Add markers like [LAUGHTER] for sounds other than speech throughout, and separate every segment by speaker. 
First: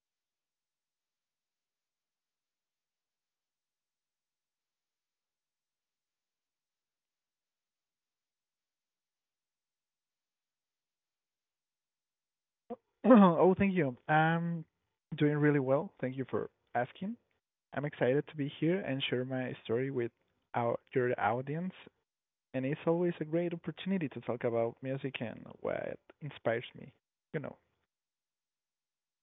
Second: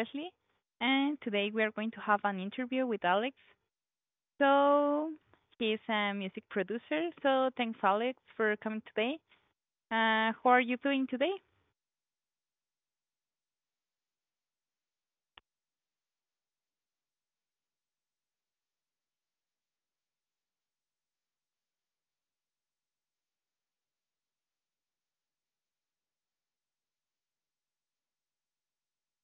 Speaker 1: Leslie, and today we are going to have an interview with Alex. So he's a music producer. So thanks, Alex, for coming today. How are you doing today?
Speaker 2: [CLEARS THROAT] Oh, thank you. I'm doing really well. Thank you for asking. I'm excited to be here and share my story with our your audience. And it's always a great opportunity to talk about music and what inspires me. You know.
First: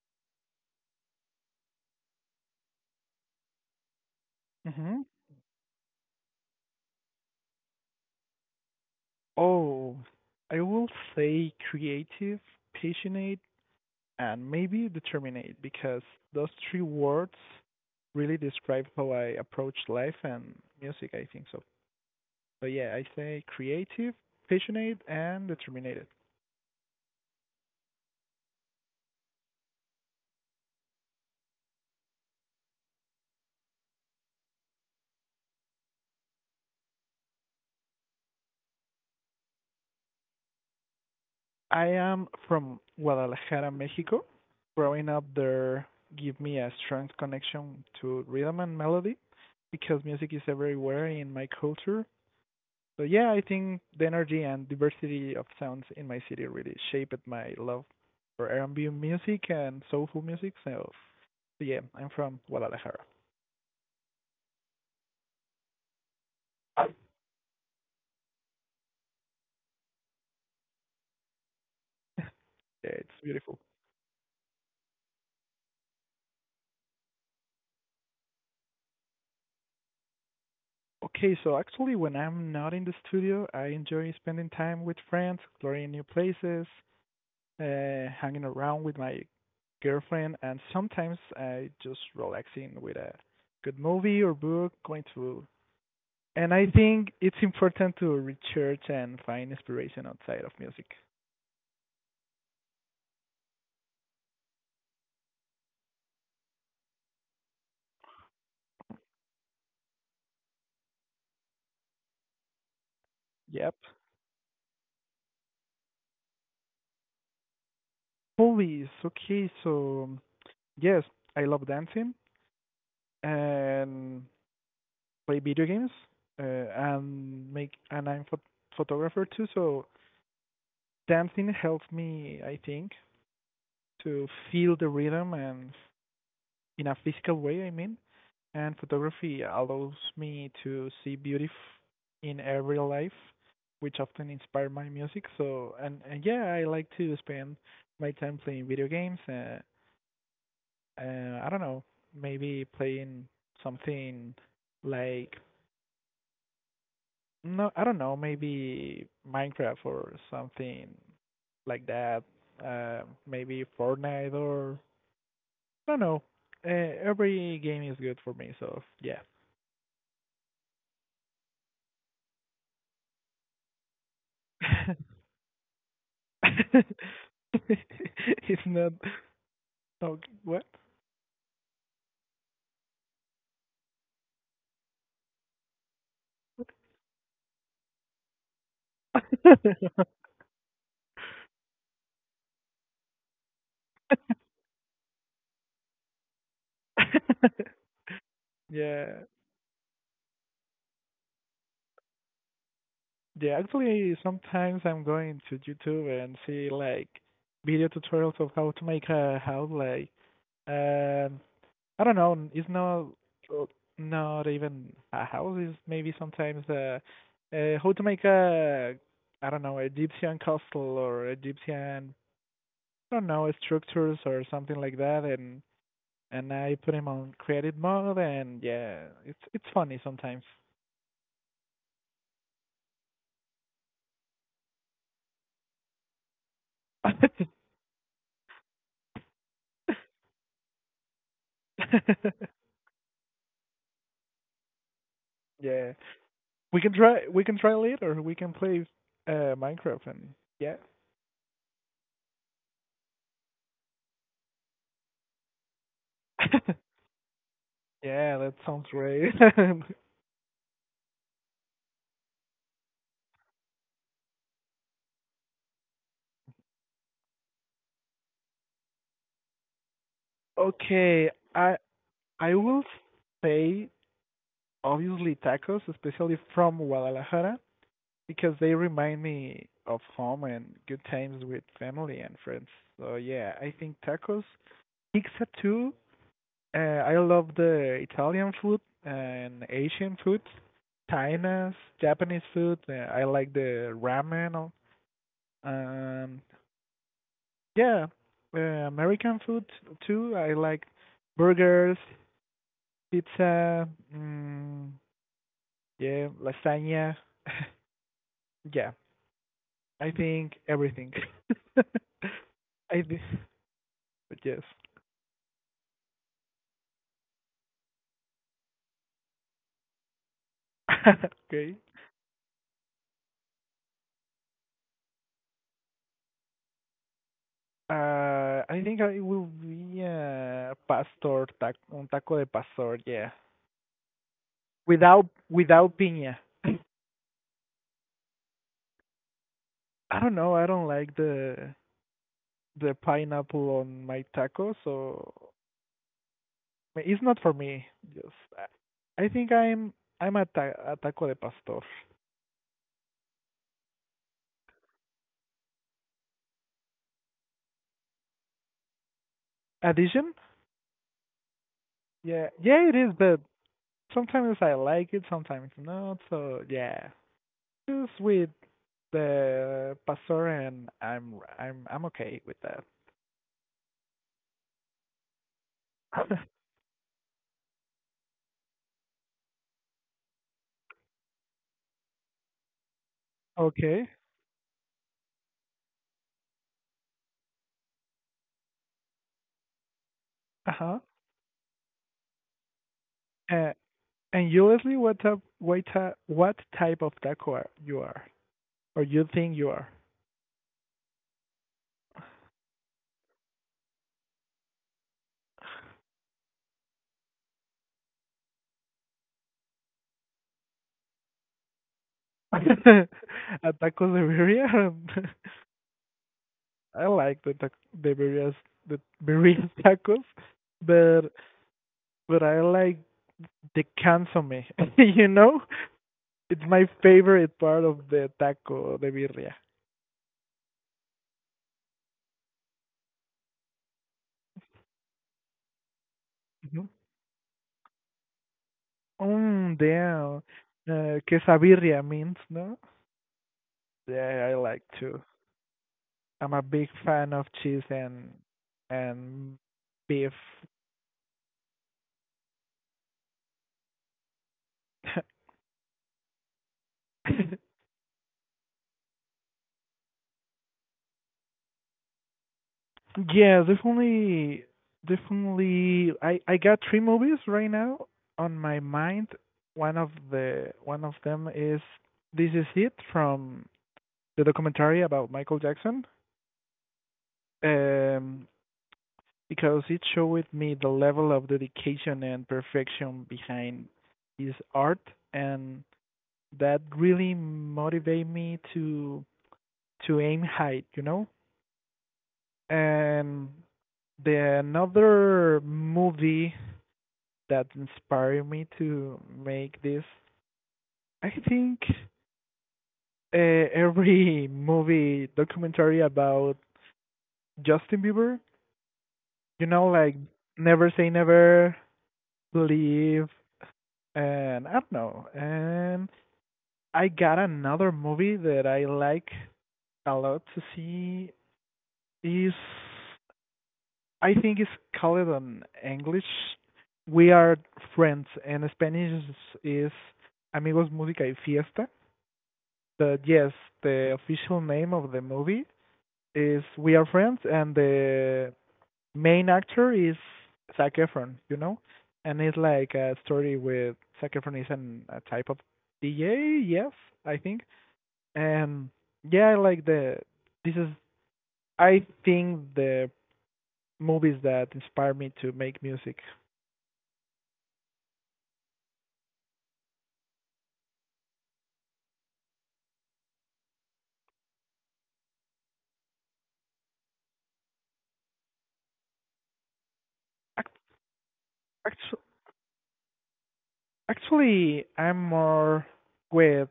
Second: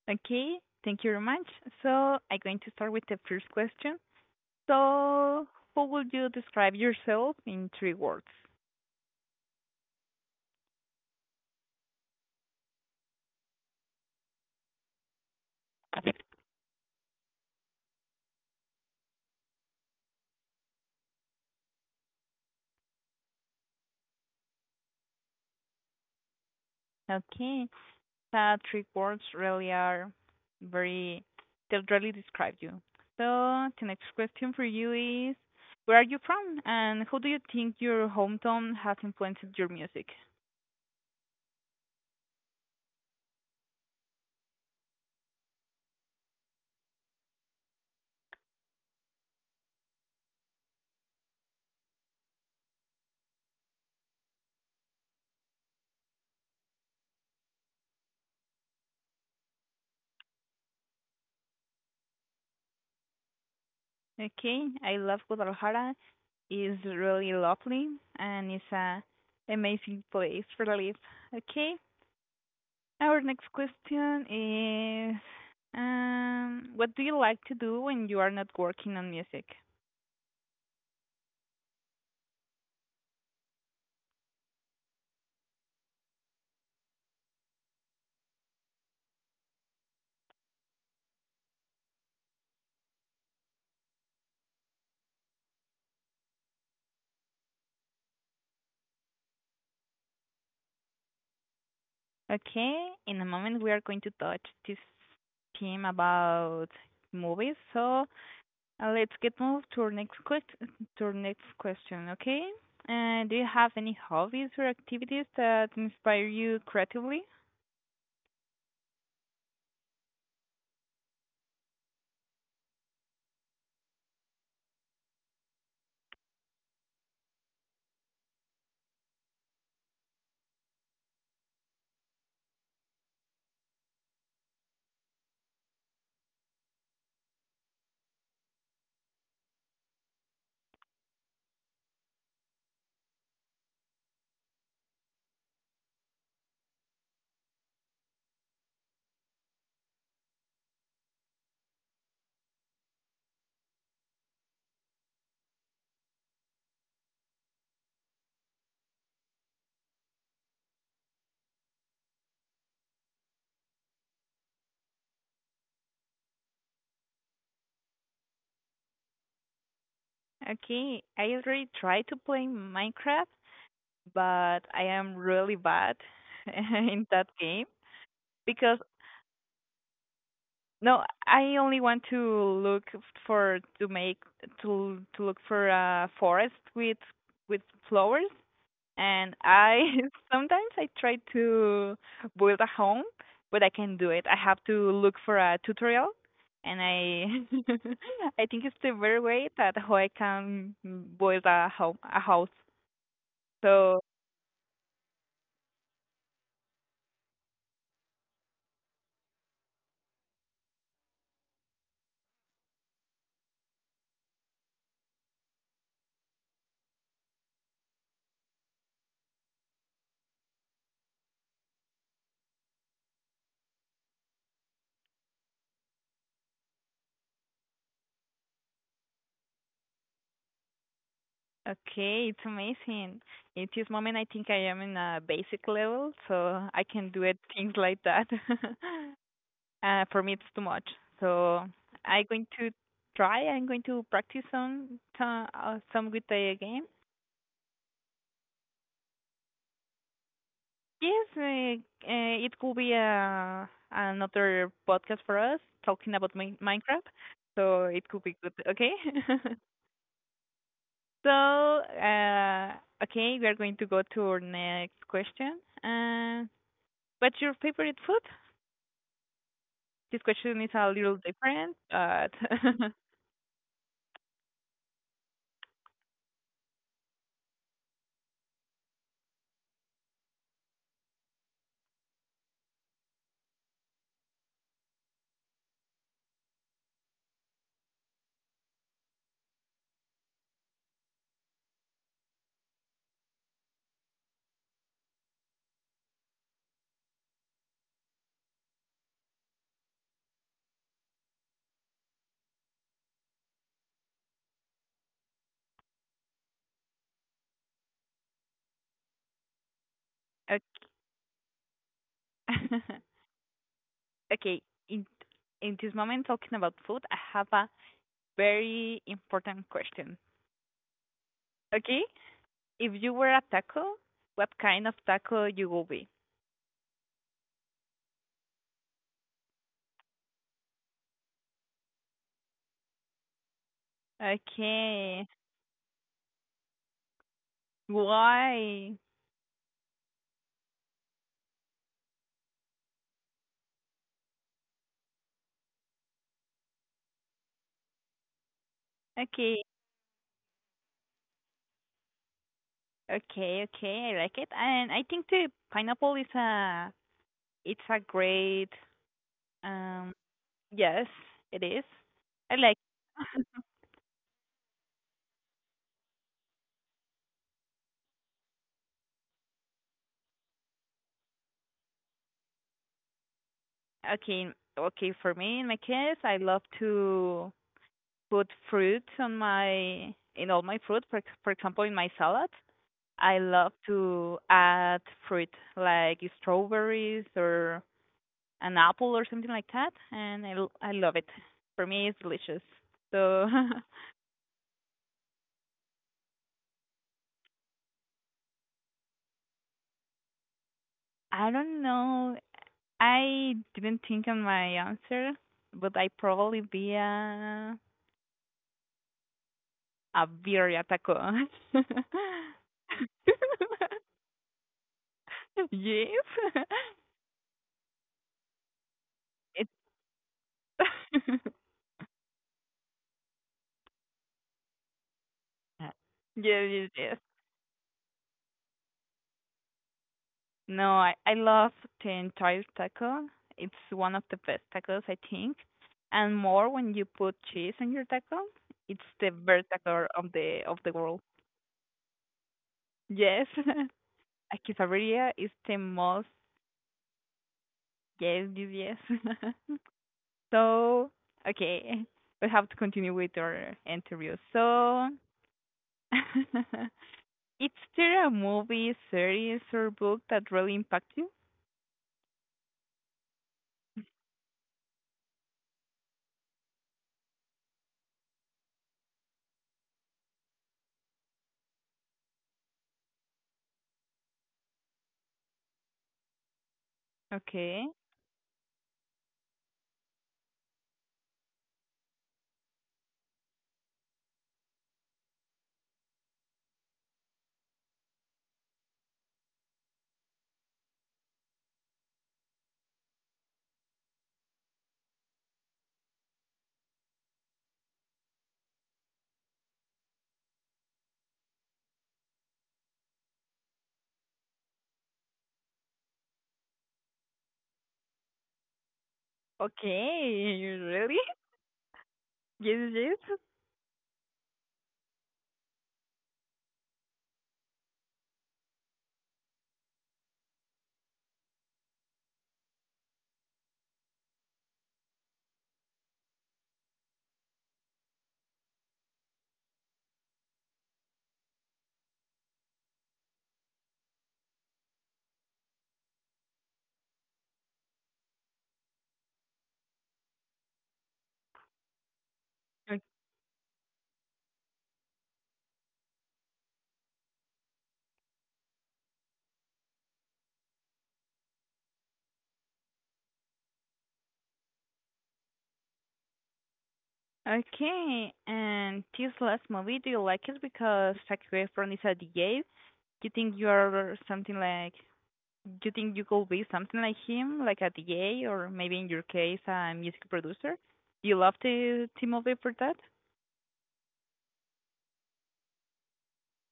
Speaker 1: Okay, thank you very much. So I'm going to start with the first question.
Speaker 2: hmm
Speaker 1: So, how would you describe yourself in three words?
Speaker 2: Oh, I will say creative, passionate, and maybe determined because those three words really describe how I approach life and music. I think so. But yeah, I say creative, passionate, and determined.
Speaker 1: Okay, that three words really are very, they really describe you. So the next question for you is, where are you from and how do you think your hometown has influenced your music?
Speaker 2: I am from Guadalajara, Mexico. Growing up there gave me a strong connection to rhythm and melody because music is everywhere in my culture. So yeah, I think the energy and diversity of sounds in my city really shaped my love for R&B music and soulful music. So yeah, I'm from Guadalajara.
Speaker 1: Okay, I love Guadalajara. It's
Speaker 2: [LAUGHS]
Speaker 1: really lovely, and it's a amazing place for life. Okay,
Speaker 2: Yeah, it's
Speaker 1: our next
Speaker 2: beautiful.
Speaker 1: question is, what do you like to do when you are not working on music?
Speaker 2: Okay, so actually, when I'm not in the studio, I enjoy spending time with friends, exploring new places, hanging around with my girlfriend, and sometimes I just relaxing with a good movie or book, going to. And I think it's important to research and find inspiration outside of music.
Speaker 1: Okay, in a moment we are going to touch this theme about movies. So let's get moved to our to our next question. Okay, do you have
Speaker 2: Yep.
Speaker 1: any hobbies or activities that inspire you creatively?
Speaker 2: Hobbies. Okay, so yes, I love dancing and play video games, and I'm photographer too, so dancing helps me, I think, to feel the rhythm and in a physical way, I mean. And photography allows me to see beauty in every life, which often inspire my music. So, and yeah, I like to spend my time playing video games. I don't know, maybe playing something like no, I don't know, maybe Minecraft or something like that. Uh, maybe Fortnite or I don't know. Every game is good for me, so yeah.
Speaker 1: Okay, I already tried to play Minecraft, but I
Speaker 2: [LAUGHS]
Speaker 1: am really bad [LAUGHS] in that game
Speaker 2: It's
Speaker 1: because
Speaker 2: not. No, what?
Speaker 1: no, I only want to look for to make to look for a forest with flowers, and
Speaker 2: [LAUGHS]
Speaker 1: I [LAUGHS] sometimes I try to build a home, but I can do it. I have to look for a tutorial, and I [LAUGHS] I think it's the very
Speaker 2: Yeah,
Speaker 1: way that how I can build a home a house.
Speaker 2: yeah.
Speaker 1: So
Speaker 2: Actually, sometimes I'm going to YouTube and see like video tutorials of how to make a house. Um, I don't know. It's not even a house. It's maybe sometimes how to make a I don't know, Egyptian castle or Egyptian I don't know structures or something like that, and I put him on creative mode, and yeah, it's funny sometimes.
Speaker 1: okay, it's amazing. At this moment, I think I am in a basic level, so I can do it
Speaker 2: [LAUGHS]
Speaker 1: things like that. [LAUGHS] Uh, for me, it's too much. So I'm going to try. I'm going to practice some some, uh,
Speaker 2: Yeah,
Speaker 1: some good day again.
Speaker 2: we can try later. We can play Minecraft and yeah,
Speaker 1: Yes, it could be another podcast for us talking about
Speaker 2: [LAUGHS]
Speaker 1: Minecraft. So it could be
Speaker 2: yeah,
Speaker 1: good.
Speaker 2: that sounds
Speaker 1: Okay.
Speaker 2: great.
Speaker 1: [LAUGHS] So, okay, we are going to go to our next question. What's your favorite food? This
Speaker 2: [LAUGHS]
Speaker 1: question is a little
Speaker 2: Okay,
Speaker 1: different, but
Speaker 2: I will say obviously tacos, especially from Guadalajara, because they remind me of home and good times with family and friends. So yeah, I think tacos, pizza too. Uh, I love the Italian food and Asian food, China's, Japanese food. I like the ramen. Um, yeah, American food too. I like burgers, pizza. Mm, yeah, lasagna. [LAUGHS] Yeah, I think
Speaker 1: [LAUGHS]
Speaker 2: everything. [LAUGHS]
Speaker 1: okay.
Speaker 2: I
Speaker 1: [LAUGHS]
Speaker 2: thi- but
Speaker 1: Okay,
Speaker 2: yes.
Speaker 1: in this moment talking about food, I have a very important question.
Speaker 2: [LAUGHS] Okay.
Speaker 1: Okay, if you were a taco, what kind of taco you will be?
Speaker 2: I think it will be pastor, un taco de pastor, yeah.
Speaker 1: Okay,
Speaker 2: Without piña. [CLEARS THROAT]
Speaker 1: why?
Speaker 2: I don't know. I don't like the pineapple on my taco, so it's not for me. Just I think
Speaker 1: Okay,
Speaker 2: I'm a, a taco de pastor.
Speaker 1: okay, okay. I like it, and I think the pineapple is a it's a great um.
Speaker 2: Addition?
Speaker 1: Yes, it is.
Speaker 2: Yeah,
Speaker 1: I like.
Speaker 2: yeah, it is. But
Speaker 1: [LAUGHS]
Speaker 2: sometimes I like it, sometimes not. So yeah, just with the pastor, and I'm okay with that.
Speaker 1: Okay, okay. For me, in my case, I
Speaker 2: [LAUGHS]
Speaker 1: love to put fruit on my in all my fruit. For for example, in my salad, I love
Speaker 2: Okay.
Speaker 1: to add fruit like strawberries or an apple or something like that, and I I
Speaker 2: Uh-huh.
Speaker 1: love it. For me, it's delicious. So
Speaker 2: Uh,
Speaker 1: [LAUGHS]
Speaker 2: and usually what type of taco are, you are or you think you are?
Speaker 1: I don't know. I didn't think on my answer, but I probably be a birria taco. [LAUGHS] [LAUGHS]
Speaker 2: [LAUGHS] A taco de birria?
Speaker 1: [LAUGHS] Yes. [LAUGHS]
Speaker 2: [LAUGHS] I like the birrias, the
Speaker 1: It's
Speaker 2: birria [LAUGHS] tacos, but
Speaker 1: [LAUGHS]
Speaker 2: but I like the consomme. [LAUGHS] You know, it's
Speaker 1: yes,
Speaker 2: my
Speaker 1: yes, yes.
Speaker 2: favorite part of the taco de birria.
Speaker 1: No, I love the entire taco. It's one of the best tacos, I think. And more
Speaker 2: Mhm.
Speaker 1: when you put cheese on your taco, it's the best
Speaker 2: Mm,
Speaker 1: taco of
Speaker 2: damn.
Speaker 1: the world.
Speaker 2: Quesabirria means, no?
Speaker 1: Yes.
Speaker 2: Yeah,
Speaker 1: [LAUGHS]
Speaker 2: I
Speaker 1: A
Speaker 2: like too.
Speaker 1: quesadilla is the most
Speaker 2: I'm a big fan of cheese and
Speaker 1: yes, yes, yes.
Speaker 2: and
Speaker 1: [LAUGHS]
Speaker 2: beef.
Speaker 1: So, okay, we have to continue with our interview. So,
Speaker 2: [LAUGHS]
Speaker 1: [LAUGHS] is there a movie, series, or book that really impact you?
Speaker 2: Yeah, definitely, definitely. I got three movies right now on my mind. One of them is "This Is It," from the documentary about Michael Jackson.
Speaker 1: Okay.
Speaker 2: Um, because it showed me the level of dedication and perfection behind his art and that really motivated me to aim high, you know? And the another movie that inspired me to make this, I think every movie documentary about Justin Bieber, you know, like
Speaker 1: Okay.
Speaker 2: "Never Say
Speaker 1: Really? [LAUGHS]
Speaker 2: Never,"
Speaker 1: Yes, yes.
Speaker 2: "Believe," and I don't know. And I got another movie that I like a lot to see is I think it's called an English. "We Are Friends," and Spanish is "Amigos Música y Fiesta." But yes, the official name of the movie is "We Are Friends," and the main actor is Zac Efron, you know? And it's like
Speaker 1: O-
Speaker 2: a story with Zac Efron is an, a type of DJ, yes, I think. And yeah, like the. This is, I think, the movies that inspire me to make music.
Speaker 1: Okay. And this last movie, do you like it because Zac Efron is a D A? DJ? You think you are something like, you think you could be something like him, like a D A, or maybe in your case, a music producer? Do you love
Speaker 2: Actu-
Speaker 1: the movie for that?
Speaker 2: Actually, I'm more with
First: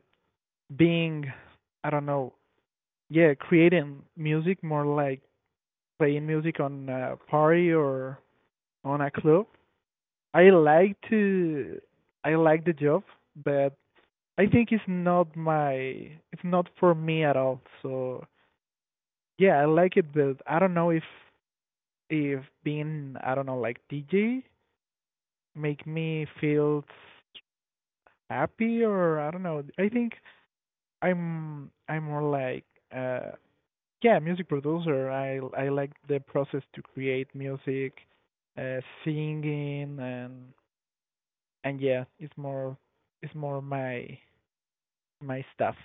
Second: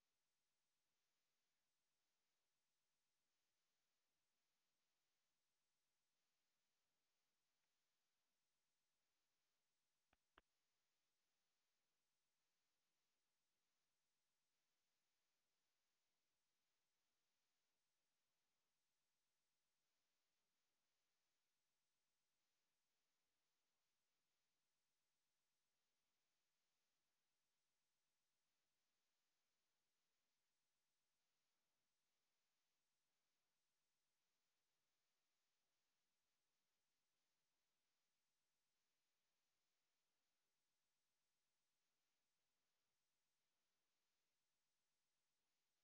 Speaker 2: being, I don't know, yeah, creating music, more like playing music on a party or on a club. I like to, I like the job, but I think it's not my, it's not for me at all. So yeah, I like it, but I don't know if being, I don't know, like DJ make me feel happy or I don't know. I think I'm more like uh yeah, music producer. I like the process to create music, uh singing and yeah, it's more my stuff.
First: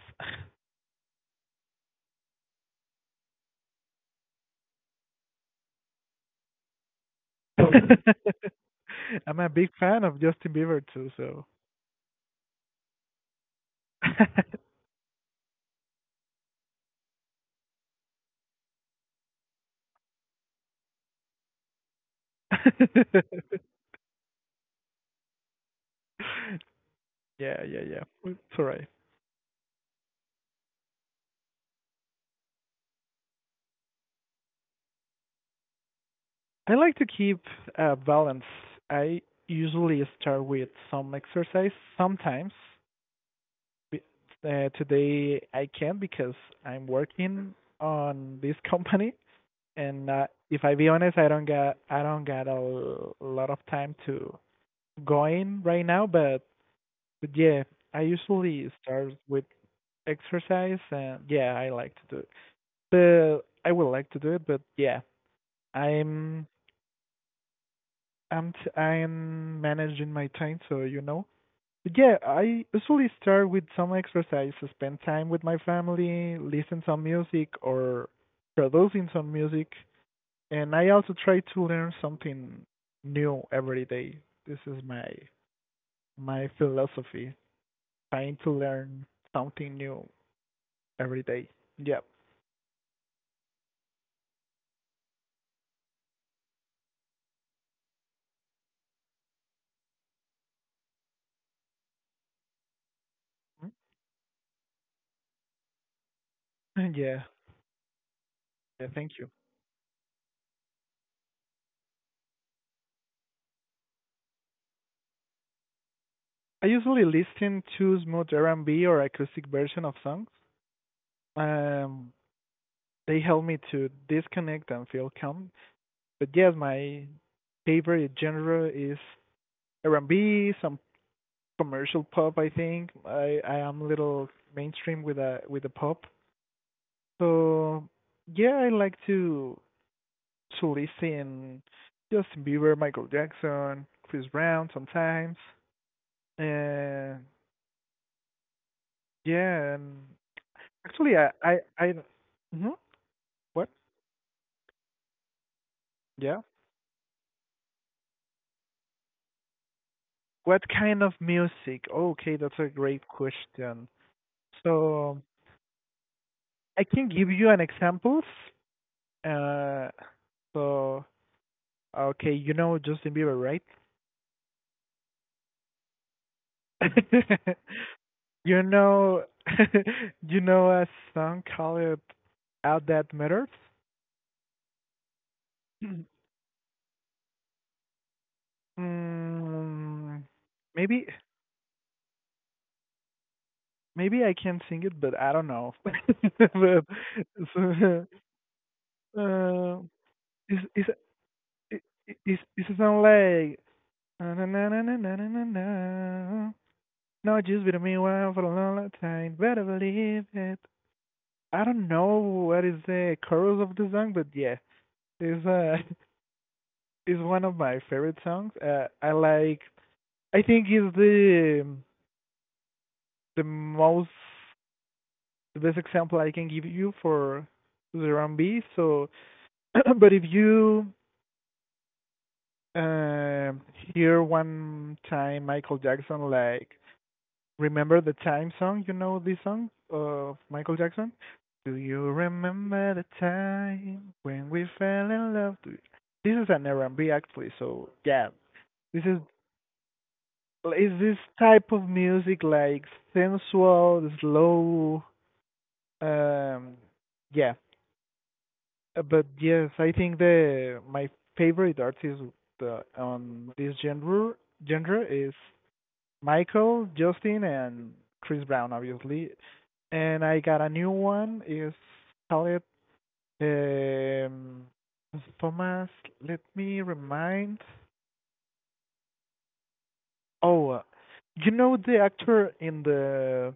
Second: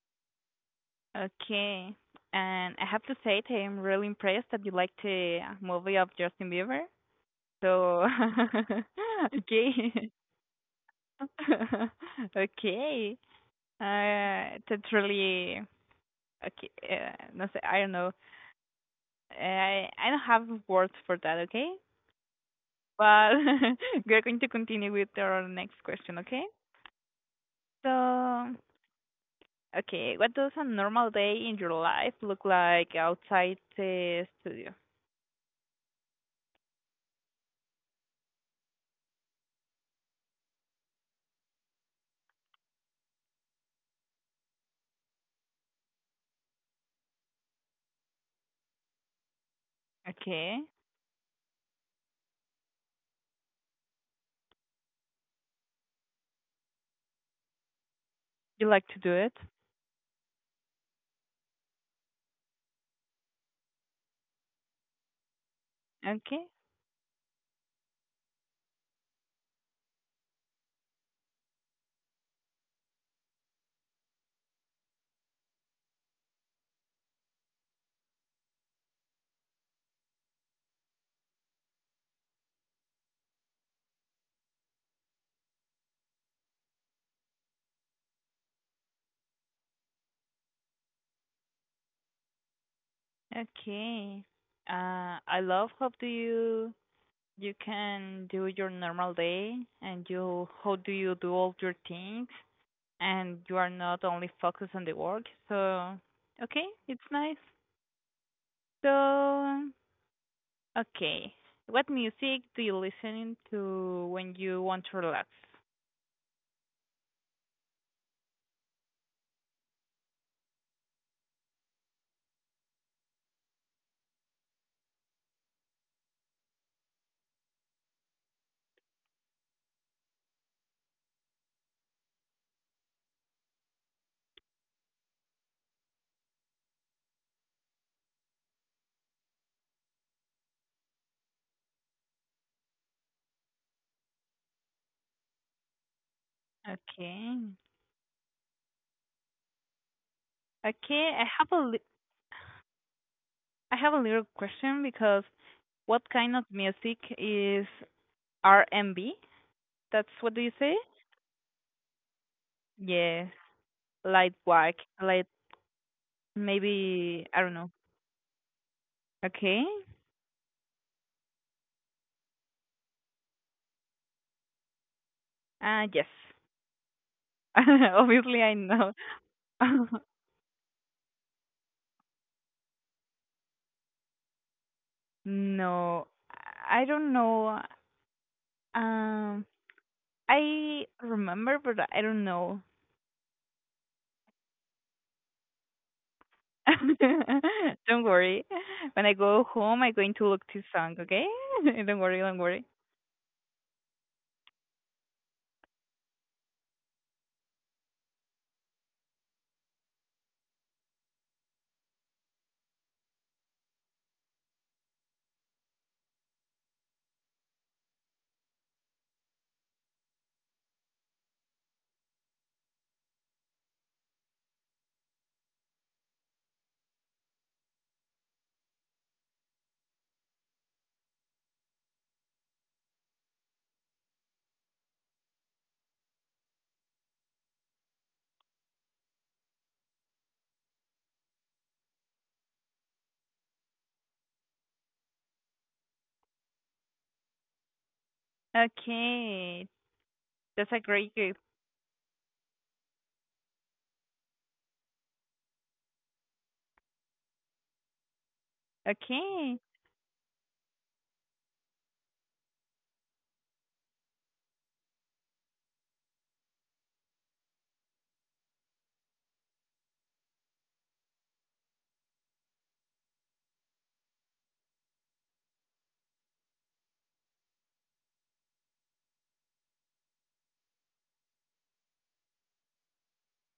Speaker 1: Okay. And I have to say, that I'm really impressed that you liked the movie of Justin Bieber. So
Speaker 2: [LAUGHS]
Speaker 1: [LAUGHS]
Speaker 2: I'm a big fan
Speaker 1: okay,
Speaker 2: of Justin Bieber too, so
Speaker 1: [LAUGHS] okay. That's
Speaker 2: [LAUGHS]
Speaker 1: really okay. No, sé, I don't know. I don't have words for that. Okay, but [LAUGHS] we're going to continue with our next question. Okay.
Speaker 2: yeah, yeah, yeah.
Speaker 1: So
Speaker 2: It's alright.
Speaker 1: okay, what does a normal day in your life look like outside the studio?
Speaker 2: I like to keep balance. I usually start with some exercise sometimes Be- today I can't because I'm working on this company, and if
Speaker 1: Okay,
Speaker 2: I be honest, I don't got a lot of time to go in right now. But yeah, I
Speaker 1: you
Speaker 2: usually
Speaker 1: like to do
Speaker 2: start
Speaker 1: it.
Speaker 2: with exercise, and yeah, I like to do it. But I would like to do it, but yeah, I'm
Speaker 1: Okay,
Speaker 2: I'm managing my time, so you know. Yeah, I usually start with some exercise, spend time with my family, listen some music or producing some music, and I also try to learn something new every day. This is my philosophy, trying to learn something new every day. Yeah.
Speaker 1: okay. I love how do you you can do your normal day, and you, how do you do all your things, and you are not only focused on the work, so okay,
Speaker 2: Mm.
Speaker 1: it's
Speaker 2: Yeah.
Speaker 1: nice.
Speaker 2: Yeah, thank you.
Speaker 1: So okay, what music do you listen to when you want to relax?
Speaker 2: I usually listen to smooth R&B or acoustic version of songs. Um, they help me to disconnect and feel calm. But yes, my favorite genre is R&B, some commercial pop. I think I am a little mainstream with a with the pop. So yeah, I like to listen Justin Bieber, Michael Jackson, Chris Brown sometimes. And
Speaker 1: Okay,
Speaker 2: yeah, and
Speaker 1: okay,
Speaker 2: actually
Speaker 1: I
Speaker 2: I I I mhm, what?
Speaker 1: I have a little question because what kind
Speaker 2: Yeah.
Speaker 1: of music is R&B, that's what do you
Speaker 2: What
Speaker 1: say?
Speaker 2: kind of music? Okay, that's a great
Speaker 1: Yes,
Speaker 2: question.
Speaker 1: light work,
Speaker 2: So
Speaker 1: light,
Speaker 2: I can
Speaker 1: maybe
Speaker 2: give
Speaker 1: I
Speaker 2: you
Speaker 1: don't
Speaker 2: an
Speaker 1: know.
Speaker 2: examples.
Speaker 1: Okay.
Speaker 2: Uh, so okay, you know Justin Bieber, right?
Speaker 1: Yes.
Speaker 2: [LAUGHS]
Speaker 1: [LAUGHS] Obviously, I
Speaker 2: You
Speaker 1: know.
Speaker 2: know, [LAUGHS]
Speaker 1: [LAUGHS]
Speaker 2: you know a song called "Out That Matters."
Speaker 1: No,
Speaker 2: [CLEARS THROAT]
Speaker 1: I don't know. Um,
Speaker 2: Mm,
Speaker 1: I
Speaker 2: maybe,
Speaker 1: remember, but I don't know.
Speaker 2: maybe I can sing it, but I don't know. [LAUGHS] But
Speaker 1: [LAUGHS] Don't
Speaker 2: so,
Speaker 1: worry. When I go
Speaker 2: uh,
Speaker 1: home, I'm going to look this
Speaker 2: is is
Speaker 1: song, okay? [LAUGHS] Don't worry, don't worry.
Speaker 2: is a song like na na na na na na na na. No, just be to me while for a long long time. Better believe it. I don't know what is the chorus of the song, but yeah, it's [LAUGHS] it's one of my favorite songs. I like. I think it's the most the best example I can give you for the R&B. So, [CLEARS THROAT] but if you uh, hear one time Michael Jackson like "Remember the Time" song? You know this song of Michael Jackson? Do you remember the time when we fell in love? Do you- This is an R&B actually, so yeah, this
Speaker 1: Okay, that's a
Speaker 2: is
Speaker 1: great
Speaker 2: this
Speaker 1: group.
Speaker 2: type of music like sensual, slow, um, yeah. But
Speaker 1: Okay,
Speaker 2: yes, I think the my favorite artist on this genre is Michael, Justin, and Chris Brown, obviously. And I got a new one. It's called um, Thomas. Let me remind. Oh, uh, you know the actor in the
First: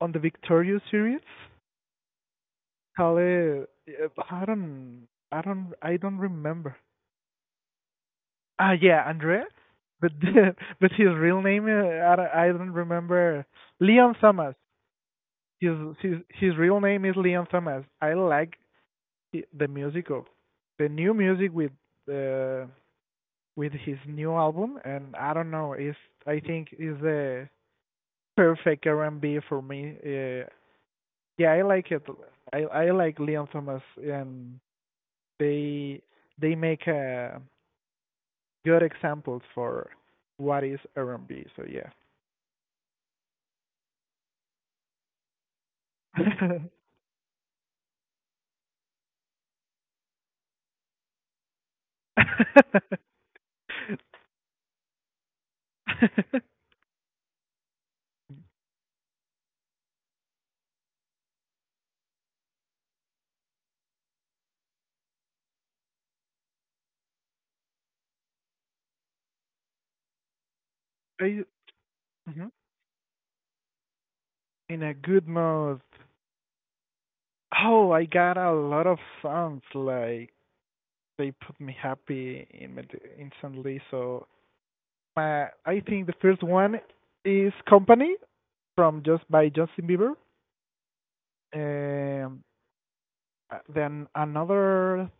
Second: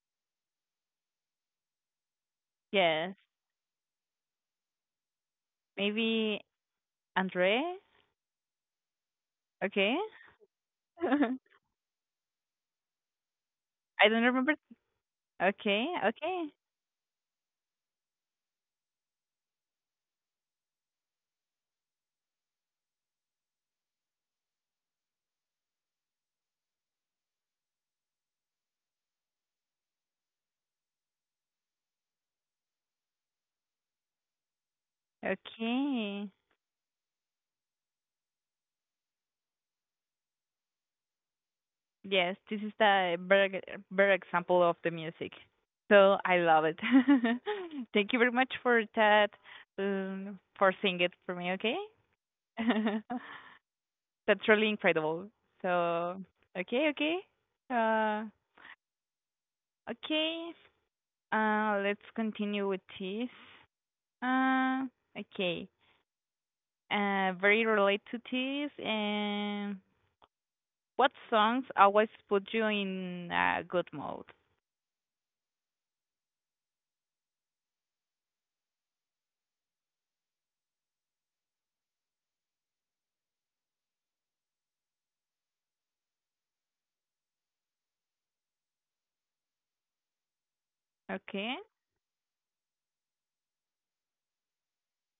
Speaker 2: on the Victoria series,
Speaker 1: yes.
Speaker 2: called I don't
Speaker 1: Maybe
Speaker 2: remember.
Speaker 1: Andre?
Speaker 2: Ah, yeah, Andreas.
Speaker 1: Okay. [LAUGHS]
Speaker 2: But [LAUGHS] but his real name, I don't remember.
Speaker 1: I
Speaker 2: Leon
Speaker 1: don't remember.
Speaker 2: Thomas. His
Speaker 1: Okay, okay,
Speaker 2: his real name is Leon Thomas. I like the music of the new music uh, with his new album, and I don't know. Is I think is the perfect R&B for me. Yeah, I like it. I like Leon Thomas, and they
Speaker 1: okay.
Speaker 2: they make good examples for what is R&B. So yeah.
Speaker 1: Yes, this is the very very example of the music. So I love it.
Speaker 2: [LAUGHS]
Speaker 1: [LAUGHS] Thank you very much for that, for singing it for me. Okay, [LAUGHS]
Speaker 2: [LAUGHS]
Speaker 1: that's really incredible. So okay, okay, uh, okay. Let's continue with this. Uh, okay. Very related to this. And what
Speaker 2: I,
Speaker 1: songs always put
Speaker 2: mhm.
Speaker 1: you in a good mood?
Speaker 2: In a good mood. Oh, I got a lot of songs. Like they put me happy in instantly. So I think the first one is "Company" from just by Justin Bieber.
Speaker 1: Okay.
Speaker 2: Um, then another.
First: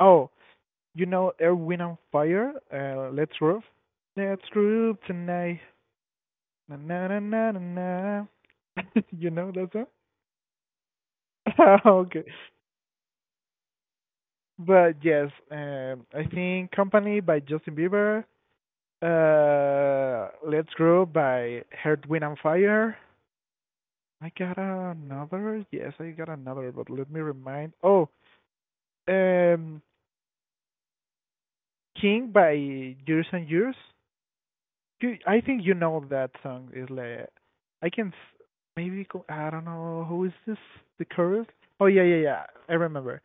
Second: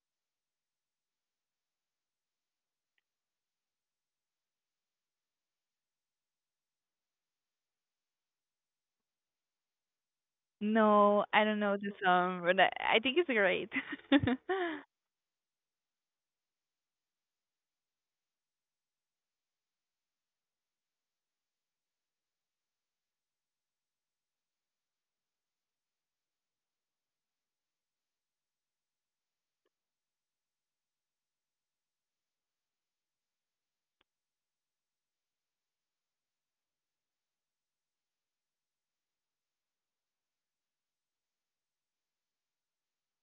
Speaker 2: Oh, you know "Air, Wind and Fire." Let's Roof. Let's Roof tonight. Na na na na na. Na. [LAUGHS] You know that
Speaker 1: No, I don't know
Speaker 2: song?
Speaker 1: the
Speaker 2: [LAUGHS] Okay.
Speaker 1: song, but I think it's great. [LAUGHS]
Speaker 2: But yes, I think "Company" by Justin Bieber. Let's Grow by Heart, Wind, and Fire. I got another. Yes, I got another, but let me remind. Oh, um, King by Years and Years. You, I think you know that song. Is like I can maybe go, I don't know who is this the chorus. Oh, yeah, yeah, yeah, I remember.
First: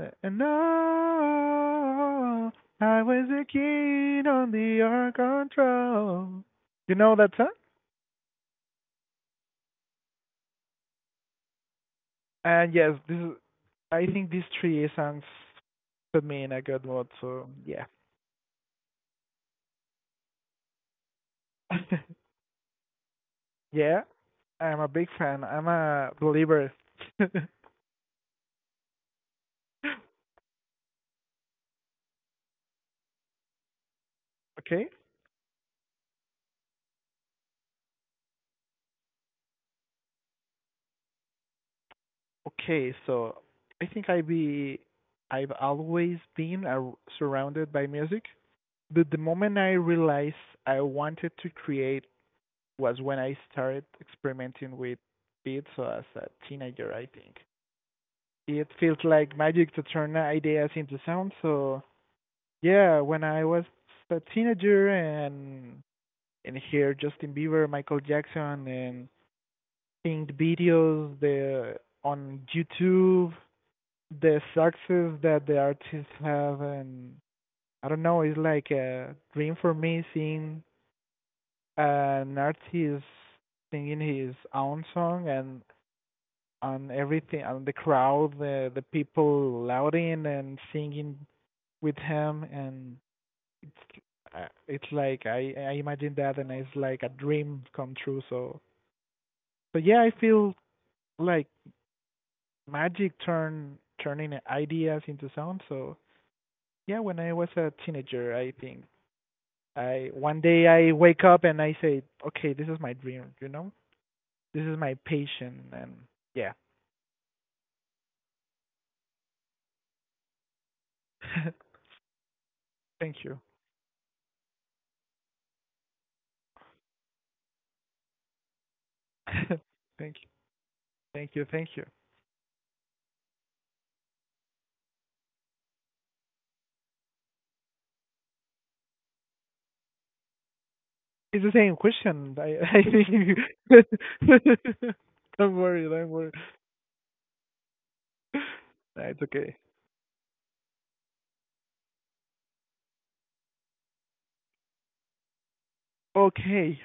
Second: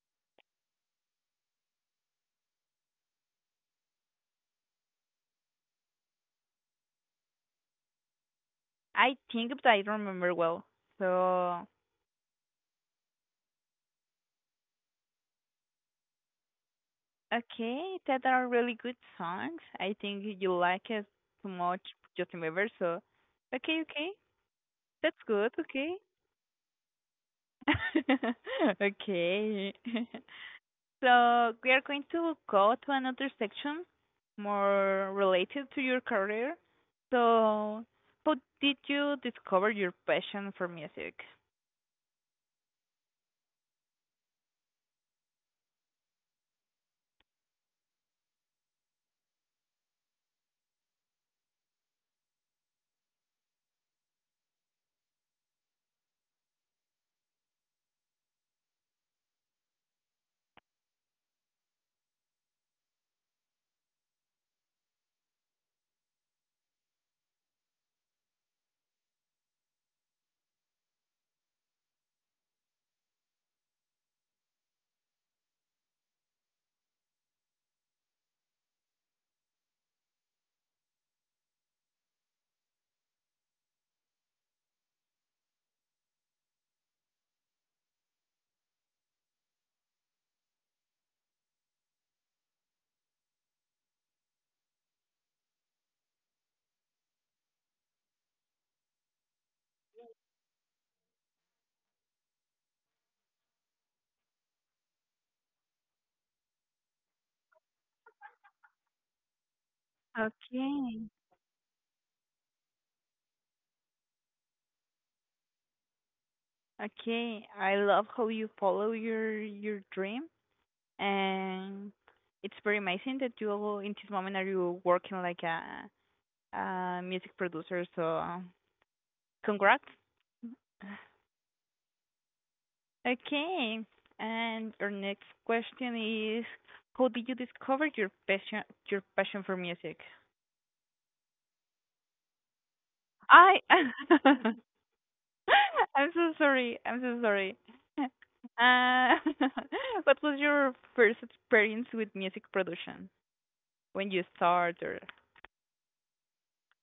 Speaker 2: And no, I was a king on the Ark control. You know that song?
Speaker 1: I think, but I don't remember well. So,
Speaker 2: And yes, this is, I think these three songs put me in a good mood. So yeah,
Speaker 1: okay, that are really good songs. I think you like it too much, Justin Bieber. So,
Speaker 2: [LAUGHS]
Speaker 1: okay,
Speaker 2: yeah,
Speaker 1: okay,
Speaker 2: I'm a big
Speaker 1: that's
Speaker 2: fan.
Speaker 1: good.
Speaker 2: I'm
Speaker 1: Okay,
Speaker 2: a believer. [LAUGHS]
Speaker 1: [LAUGHS] okay. [LAUGHS] So we are going to go to another section
Speaker 2: Okay,
Speaker 1: more related to your career. So, how did you discover your passion for music?
Speaker 2: okay. So I think I've always been surrounded by music, but the moment I realized I wanted to create was when I started experimenting with beats as a teenager. I think it feels like magic to turn ideas into sound. So yeah, when I was a teenager and hear Justin Bieber, Michael Jackson, and seeing the videos the on YouTube, the success that the artists have, and I don't know, it's like a dream for me seeing an artist singing his own song and on everything, on the crowd, the people louding and singing with him, and It's it's like I imagine that and it's like a dream come true. So yeah, I feel like magic turning ideas into sound. So yeah, when I was a teenager, I think I one day I
Speaker 1: Okay.
Speaker 2: wake up and I say, okay, this is my dream. You know, this is my passion, and yeah.
Speaker 1: Okay. I love how you follow your dream,
Speaker 2: [LAUGHS]
Speaker 1: and it's very amazing
Speaker 2: Thank
Speaker 1: that
Speaker 2: you.
Speaker 1: in this moment are you working like a music producer, so
Speaker 2: [LAUGHS]
Speaker 1: congrats.
Speaker 2: Thank you.
Speaker 1: [LAUGHS]
Speaker 2: Thank you. Thank you.
Speaker 1: Okay. And our next question is, how did you discover your passion for music?
Speaker 2: It's the same question. I
Speaker 1: I
Speaker 2: I
Speaker 1: [LAUGHS]
Speaker 2: think. [LAUGHS]
Speaker 1: [LAUGHS]
Speaker 2: Don't worry. Don't
Speaker 1: I'm
Speaker 2: worry.
Speaker 1: so sorry. I'm so sorry. [LAUGHS]
Speaker 2: No,
Speaker 1: Uh,
Speaker 2: it's okay.
Speaker 1: [LAUGHS] what was your first experience with music production when you started?
Speaker 2: Okay,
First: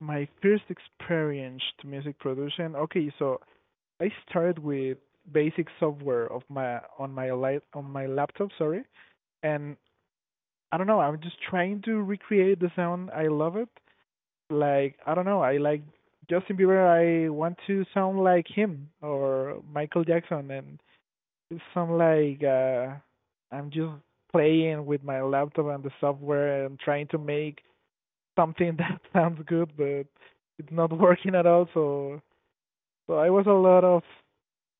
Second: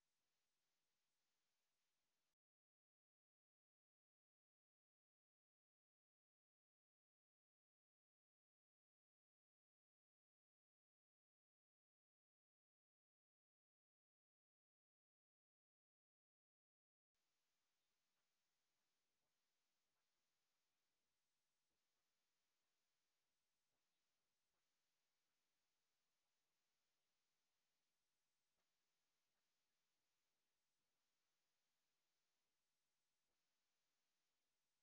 Speaker 2: my first experience to music production. Okay, so I started with basic software of my on my light on my laptop, sorry, and I don't know. I'm just trying to recreate the sound. I love it. Like I don't know. I like Justin Bieber. I want to sound like him or Michael Jackson, and it sound like I'm just playing with my laptop and the software and trying to make something [LAUGHS] that sounds good, but it's not working at all. So so I was a lot of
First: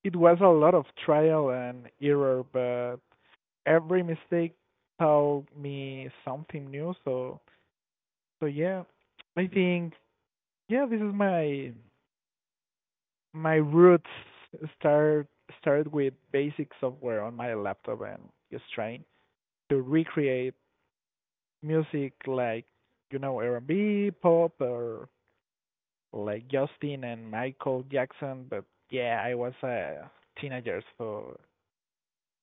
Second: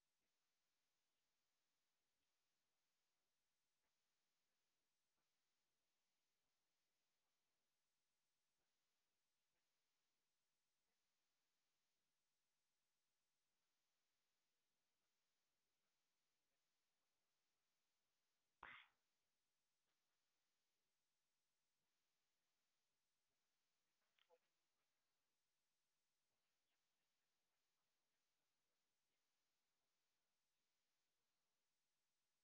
Speaker 2: it was a lot of trial and error, but every mistake taught me something new. So yeah, I think yeah, this is my roots start started with basic software on my laptop and just trying to recreate music like R&B, pop, or like Justin and Michael Jackson, but yeah, I was a teenager, so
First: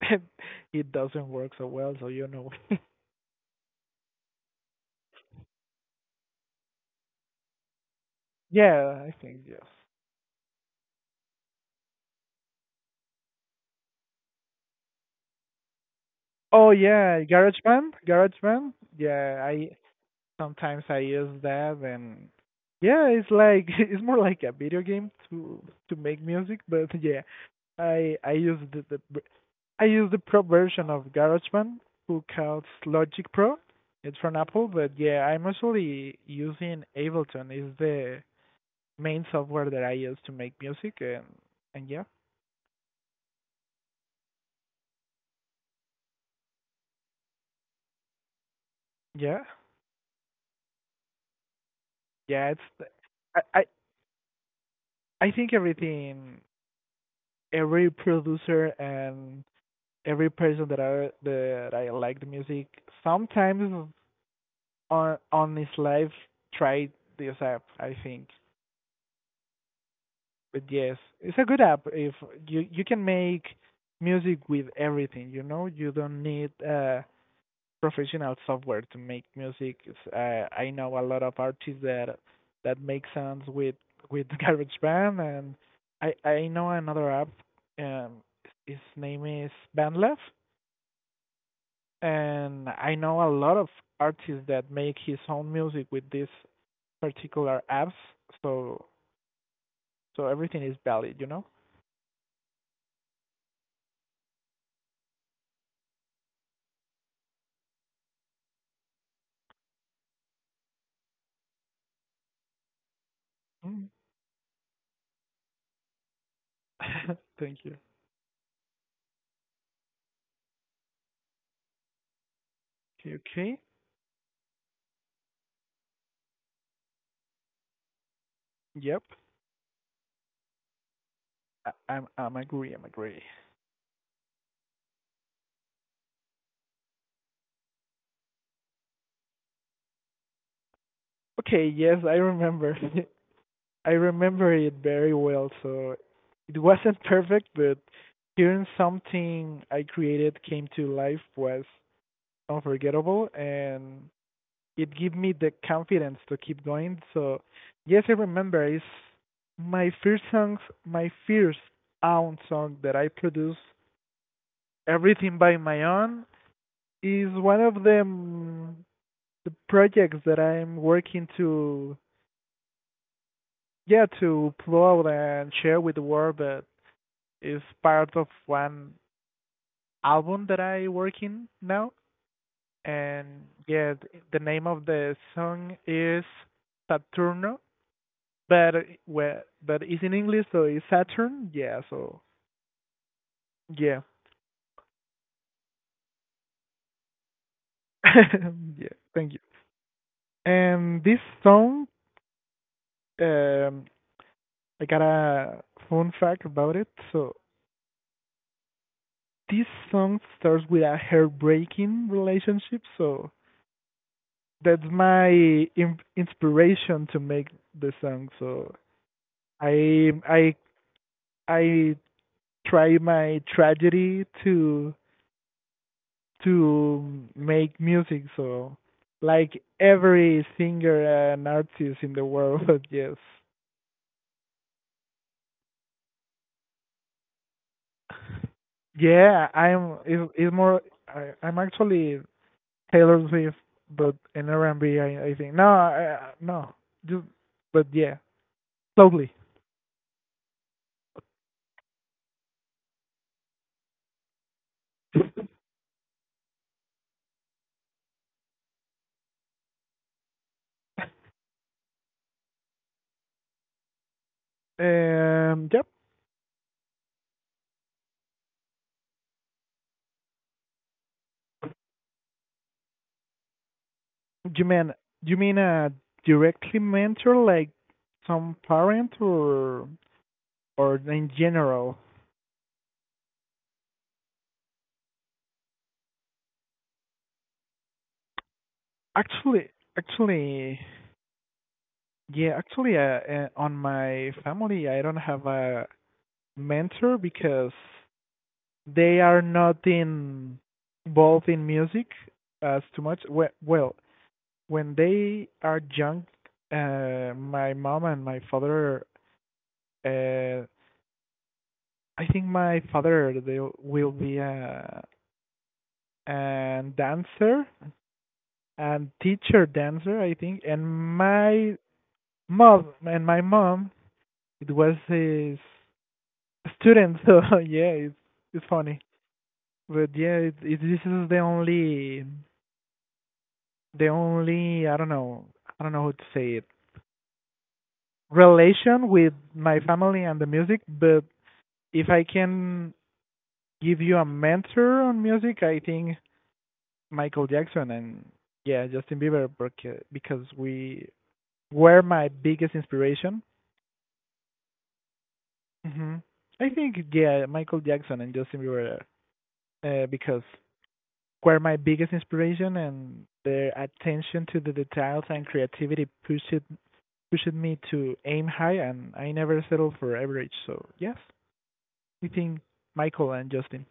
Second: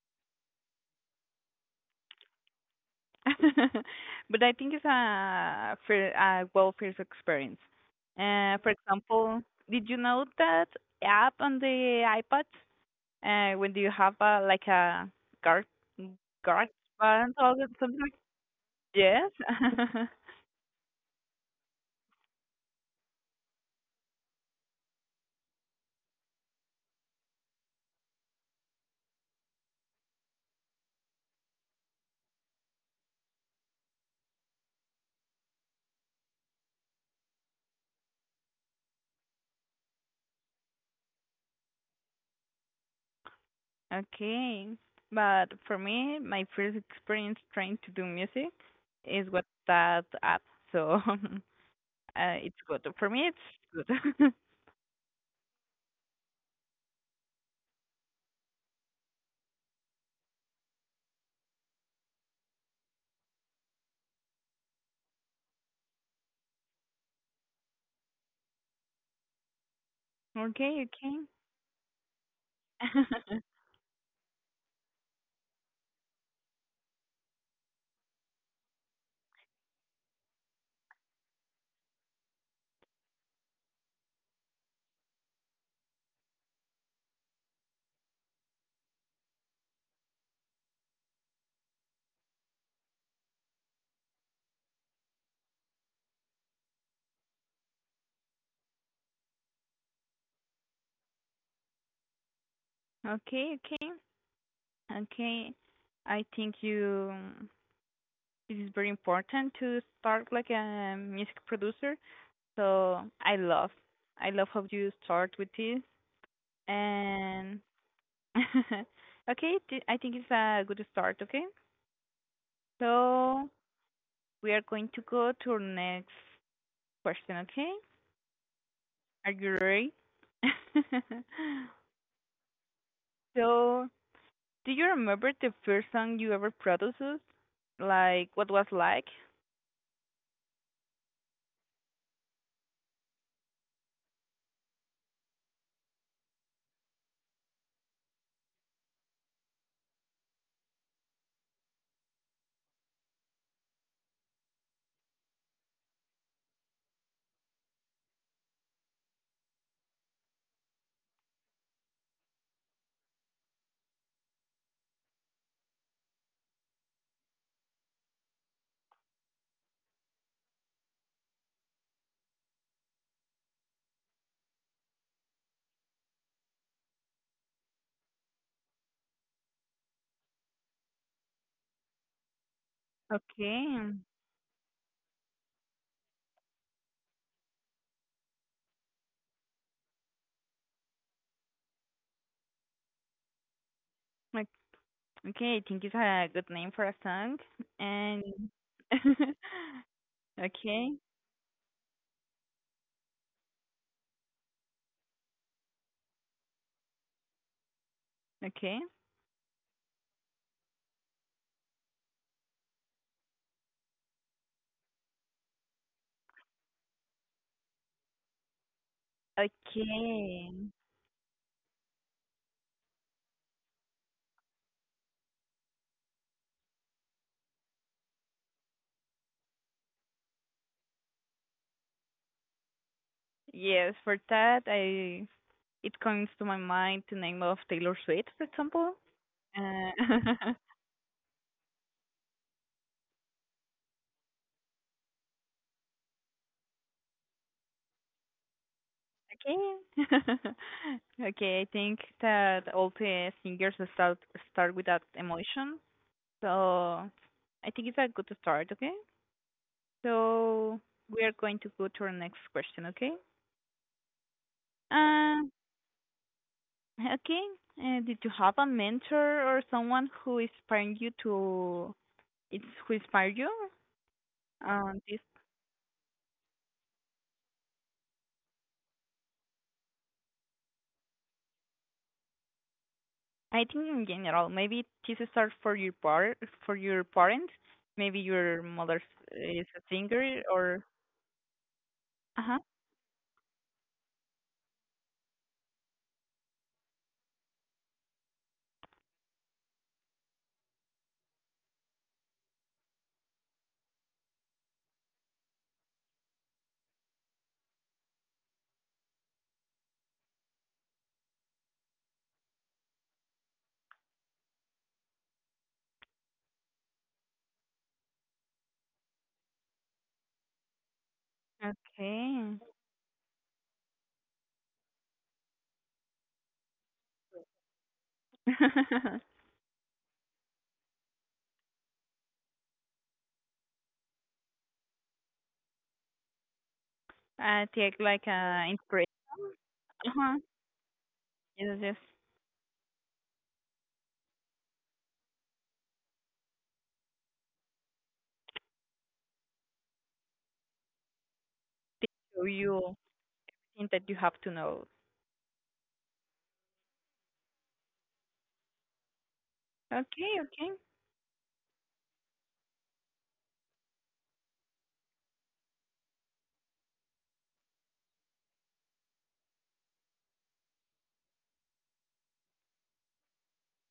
Speaker 2: [LAUGHS] it doesn't work so well. So, [LAUGHS]
Speaker 1: [LAUGHS] But I think it's a well first experience. For
Speaker 2: yeah, I think
Speaker 1: example,
Speaker 2: yes.
Speaker 1: did you know that app on the iPad? When do you have a like a gar garage
Speaker 2: Oh yeah,
Speaker 1: band or
Speaker 2: GarageBand,
Speaker 1: something? Like-
Speaker 2: GarageBand.
Speaker 1: Yes.
Speaker 2: Yeah, I
Speaker 1: [LAUGHS]
Speaker 2: sometimes I use that, and yeah, it's like [LAUGHS] it's more like a video game to make music, but [LAUGHS] yeah, I I use the, the I use the pro version of GarageBand, who calls Logic Pro. It's from Apple, but yeah, I'm mostly using Ableton. It's the main software that I use to make music, and yeah,
Speaker 1: Okay, but for me, my first experience trying to do music is
Speaker 2: yeah,
Speaker 1: with that app, so [LAUGHS]
Speaker 2: yeah.
Speaker 1: it's
Speaker 2: It's
Speaker 1: good
Speaker 2: the-
Speaker 1: for me.
Speaker 2: I I,
Speaker 1: It's good.
Speaker 2: I think everything, every producer and every person that I like the music sometimes on his life tried this app. I think.
Speaker 1: [LAUGHS]
Speaker 2: But
Speaker 1: Okay,
Speaker 2: yes,
Speaker 1: okay,
Speaker 2: it's a good app if you can make
Speaker 1: [LAUGHS]
Speaker 2: music with everything. You know, you don't need professional software to make music. I know a lot of artists that make songs with [LAUGHS] GarageBand, and I know another app. Um, his name is BandLab, and I know a lot of artists that make his own music with these particular apps. So so everything is valid.
Speaker 1: okay, okay, okay. I think you it is very important to start like a music producer. So
Speaker 2: Mm.
Speaker 1: I love how you start with this,
Speaker 2: [LAUGHS] Thank
Speaker 1: and
Speaker 2: you.
Speaker 1: [LAUGHS] okay, I think it's a good start. Okay,
Speaker 2: Okay, okay.
Speaker 1: so we are going to go to our next question, okay?
Speaker 2: Yep.
Speaker 1: Are you ready? [LAUGHS]
Speaker 2: I'm agree.
Speaker 1: So do you remember the first song you ever produced? Like, what was like?
Speaker 2: Okay, yes, I remember. [LAUGHS] I remember it very well, so it wasn't perfect, but hearing something I created came to life was unforgettable and it gave me the confidence to keep going. So yes, I remember it's my first songs, my first own song that I produced everything by my own is one of them. The projects that I'm working to yeah to upload and share with the world, but is part of one album that I work in now. And
Speaker 1: Okay.
Speaker 2: yeah, the name of the song is Saturno, but well, but it's in English, so it's Saturn. Yeah, so yeah,
Speaker 1: Like, okay, I think it's a good name for a song. And
Speaker 2: [LAUGHS] yeah. Thank
Speaker 1: [LAUGHS]
Speaker 2: you.
Speaker 1: okay,
Speaker 2: And this song, um, I got a fun fact about it. So
Speaker 1: okay.
Speaker 2: this song starts with a heartbreaking relationship, so that's my inspiration to make the song. So I
Speaker 1: Okay.
Speaker 2: I I try my tragedy to make music. So like every singer and artist in the world, [LAUGHS] yes.
Speaker 1: Yes, for that I it comes to my mind the name of Taylor Swift, for example.
Speaker 2: Yeah,
Speaker 1: Uh,
Speaker 2: I'm. It's
Speaker 1: [LAUGHS]
Speaker 2: more. I'm actually Taylor Swift, but in R&B, I think. No, no. Just, but yeah. Slowly.
Speaker 1: Okay. [LAUGHS] Okay, I think that all the singers start with that emotion. So I think it's a good start, okay? So we are going to go to our next question, okay? Uh,
Speaker 2: Yep.
Speaker 1: okay. Did you have a mentor or someone who inspired you to it's who inspired you?
Speaker 2: You mean
Speaker 1: This
Speaker 2: you mean a directly mentor, like some parent, or in general?
Speaker 1: I think in general, maybe this start for your par for your parents, maybe your mother is
Speaker 2: Actually,
Speaker 1: a singer
Speaker 2: actually,
Speaker 1: or
Speaker 2: yeah.
Speaker 1: uh-huh.
Speaker 2: Actually, on my family, I don't have a mentor because they are not in involved in music as too much. Well, when they are young, my mom and my father, uh, I think my father they will be a dancer and teacher dancer, I think. And my
Speaker 1: Okay.
Speaker 2: my mom it was his student. [LAUGHS] So yeah, it's funny.
Speaker 1: [LAUGHS]
Speaker 2: But yeah, this is the only, I don't know how to say it,
Speaker 1: I take like a inspiration.
Speaker 2: relation with my family
Speaker 1: Uh-huh.
Speaker 2: and the music. But
Speaker 1: It's just
Speaker 2: if I can give you a mentor on music, I think Michael Jackson and yeah, Justin Bieber because we were
Speaker 1: to
Speaker 2: my
Speaker 1: show
Speaker 2: biggest
Speaker 1: you
Speaker 2: inspiration.
Speaker 1: things that you have to know.
Speaker 2: Hmm. I think yeah, Michael Jackson and Justin Bieber,
Speaker 1: Okay,
Speaker 2: because
Speaker 1: okay.
Speaker 2: were my biggest inspiration and their attention to the details and creativity pushed me to aim high and I never settled for average. So yes, I think Michael and Justin.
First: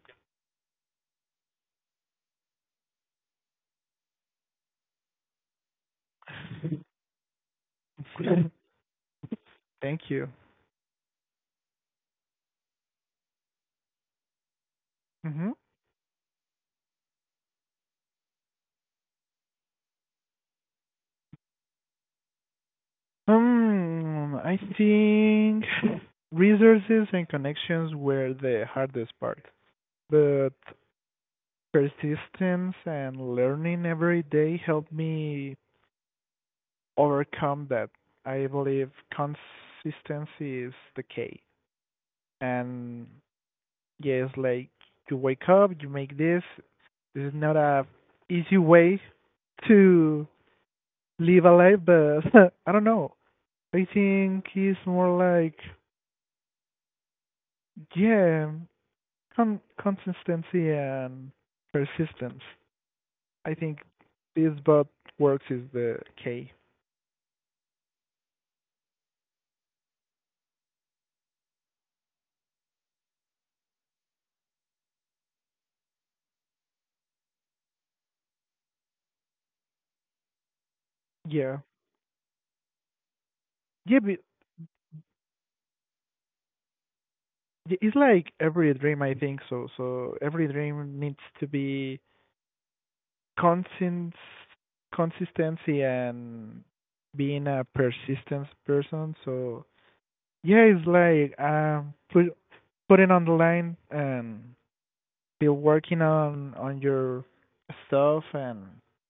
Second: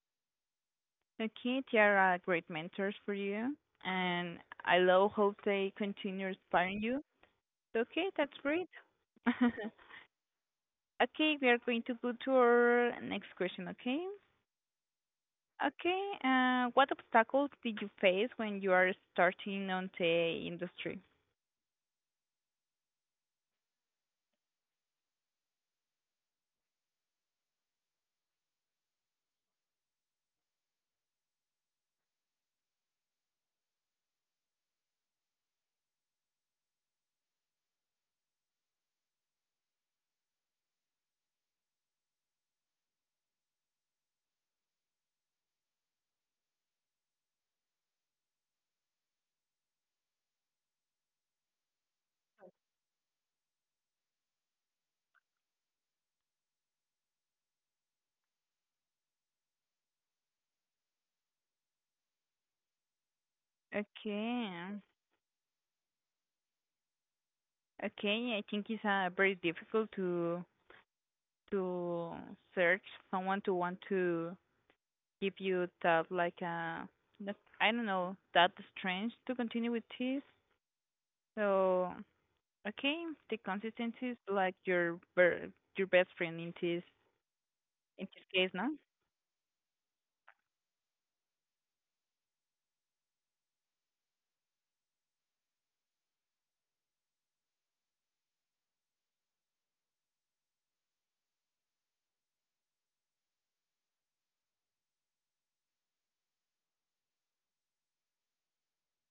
Speaker 1: Okay, Tiara, are great mentors for you. And I love how they continue inspiring you. Okay, that's great.
Speaker 2: [LAUGHS]
Speaker 1: [LAUGHS] Okay,
Speaker 2: Thank you.
Speaker 1: we are going to go to our next question, okay?
Speaker 2: Hmm.
Speaker 1: Okay, what obstacles did you face when you are starting on the industry?
Speaker 2: I think resources and connections were the hardest part, but persistence and learning every day helped me overcome that. I believe consistency is the key. And yes, like you wake up, you make this. This is not a easy way to live a life, but [LAUGHS] I don't know. I think it's more like yeah, consistency and persistence. I think
Speaker 1: Okay.
Speaker 2: this but works is the key.
Speaker 1: Okay, I think it's very difficult to to search someone to want to give you that like that, I don't know that strange to continue with this.
Speaker 2: Yeah.
Speaker 1: So okay, the
Speaker 2: Yeah,
Speaker 1: consistency is
Speaker 2: but
Speaker 1: like your best friend in this
Speaker 2: it's
Speaker 1: in this
Speaker 2: like
Speaker 1: case, no?
Speaker 2: every dream I think so. So every dream needs to be consist consistency and being a persistent person. So yeah, it's like putting on the line and still working on your stuff and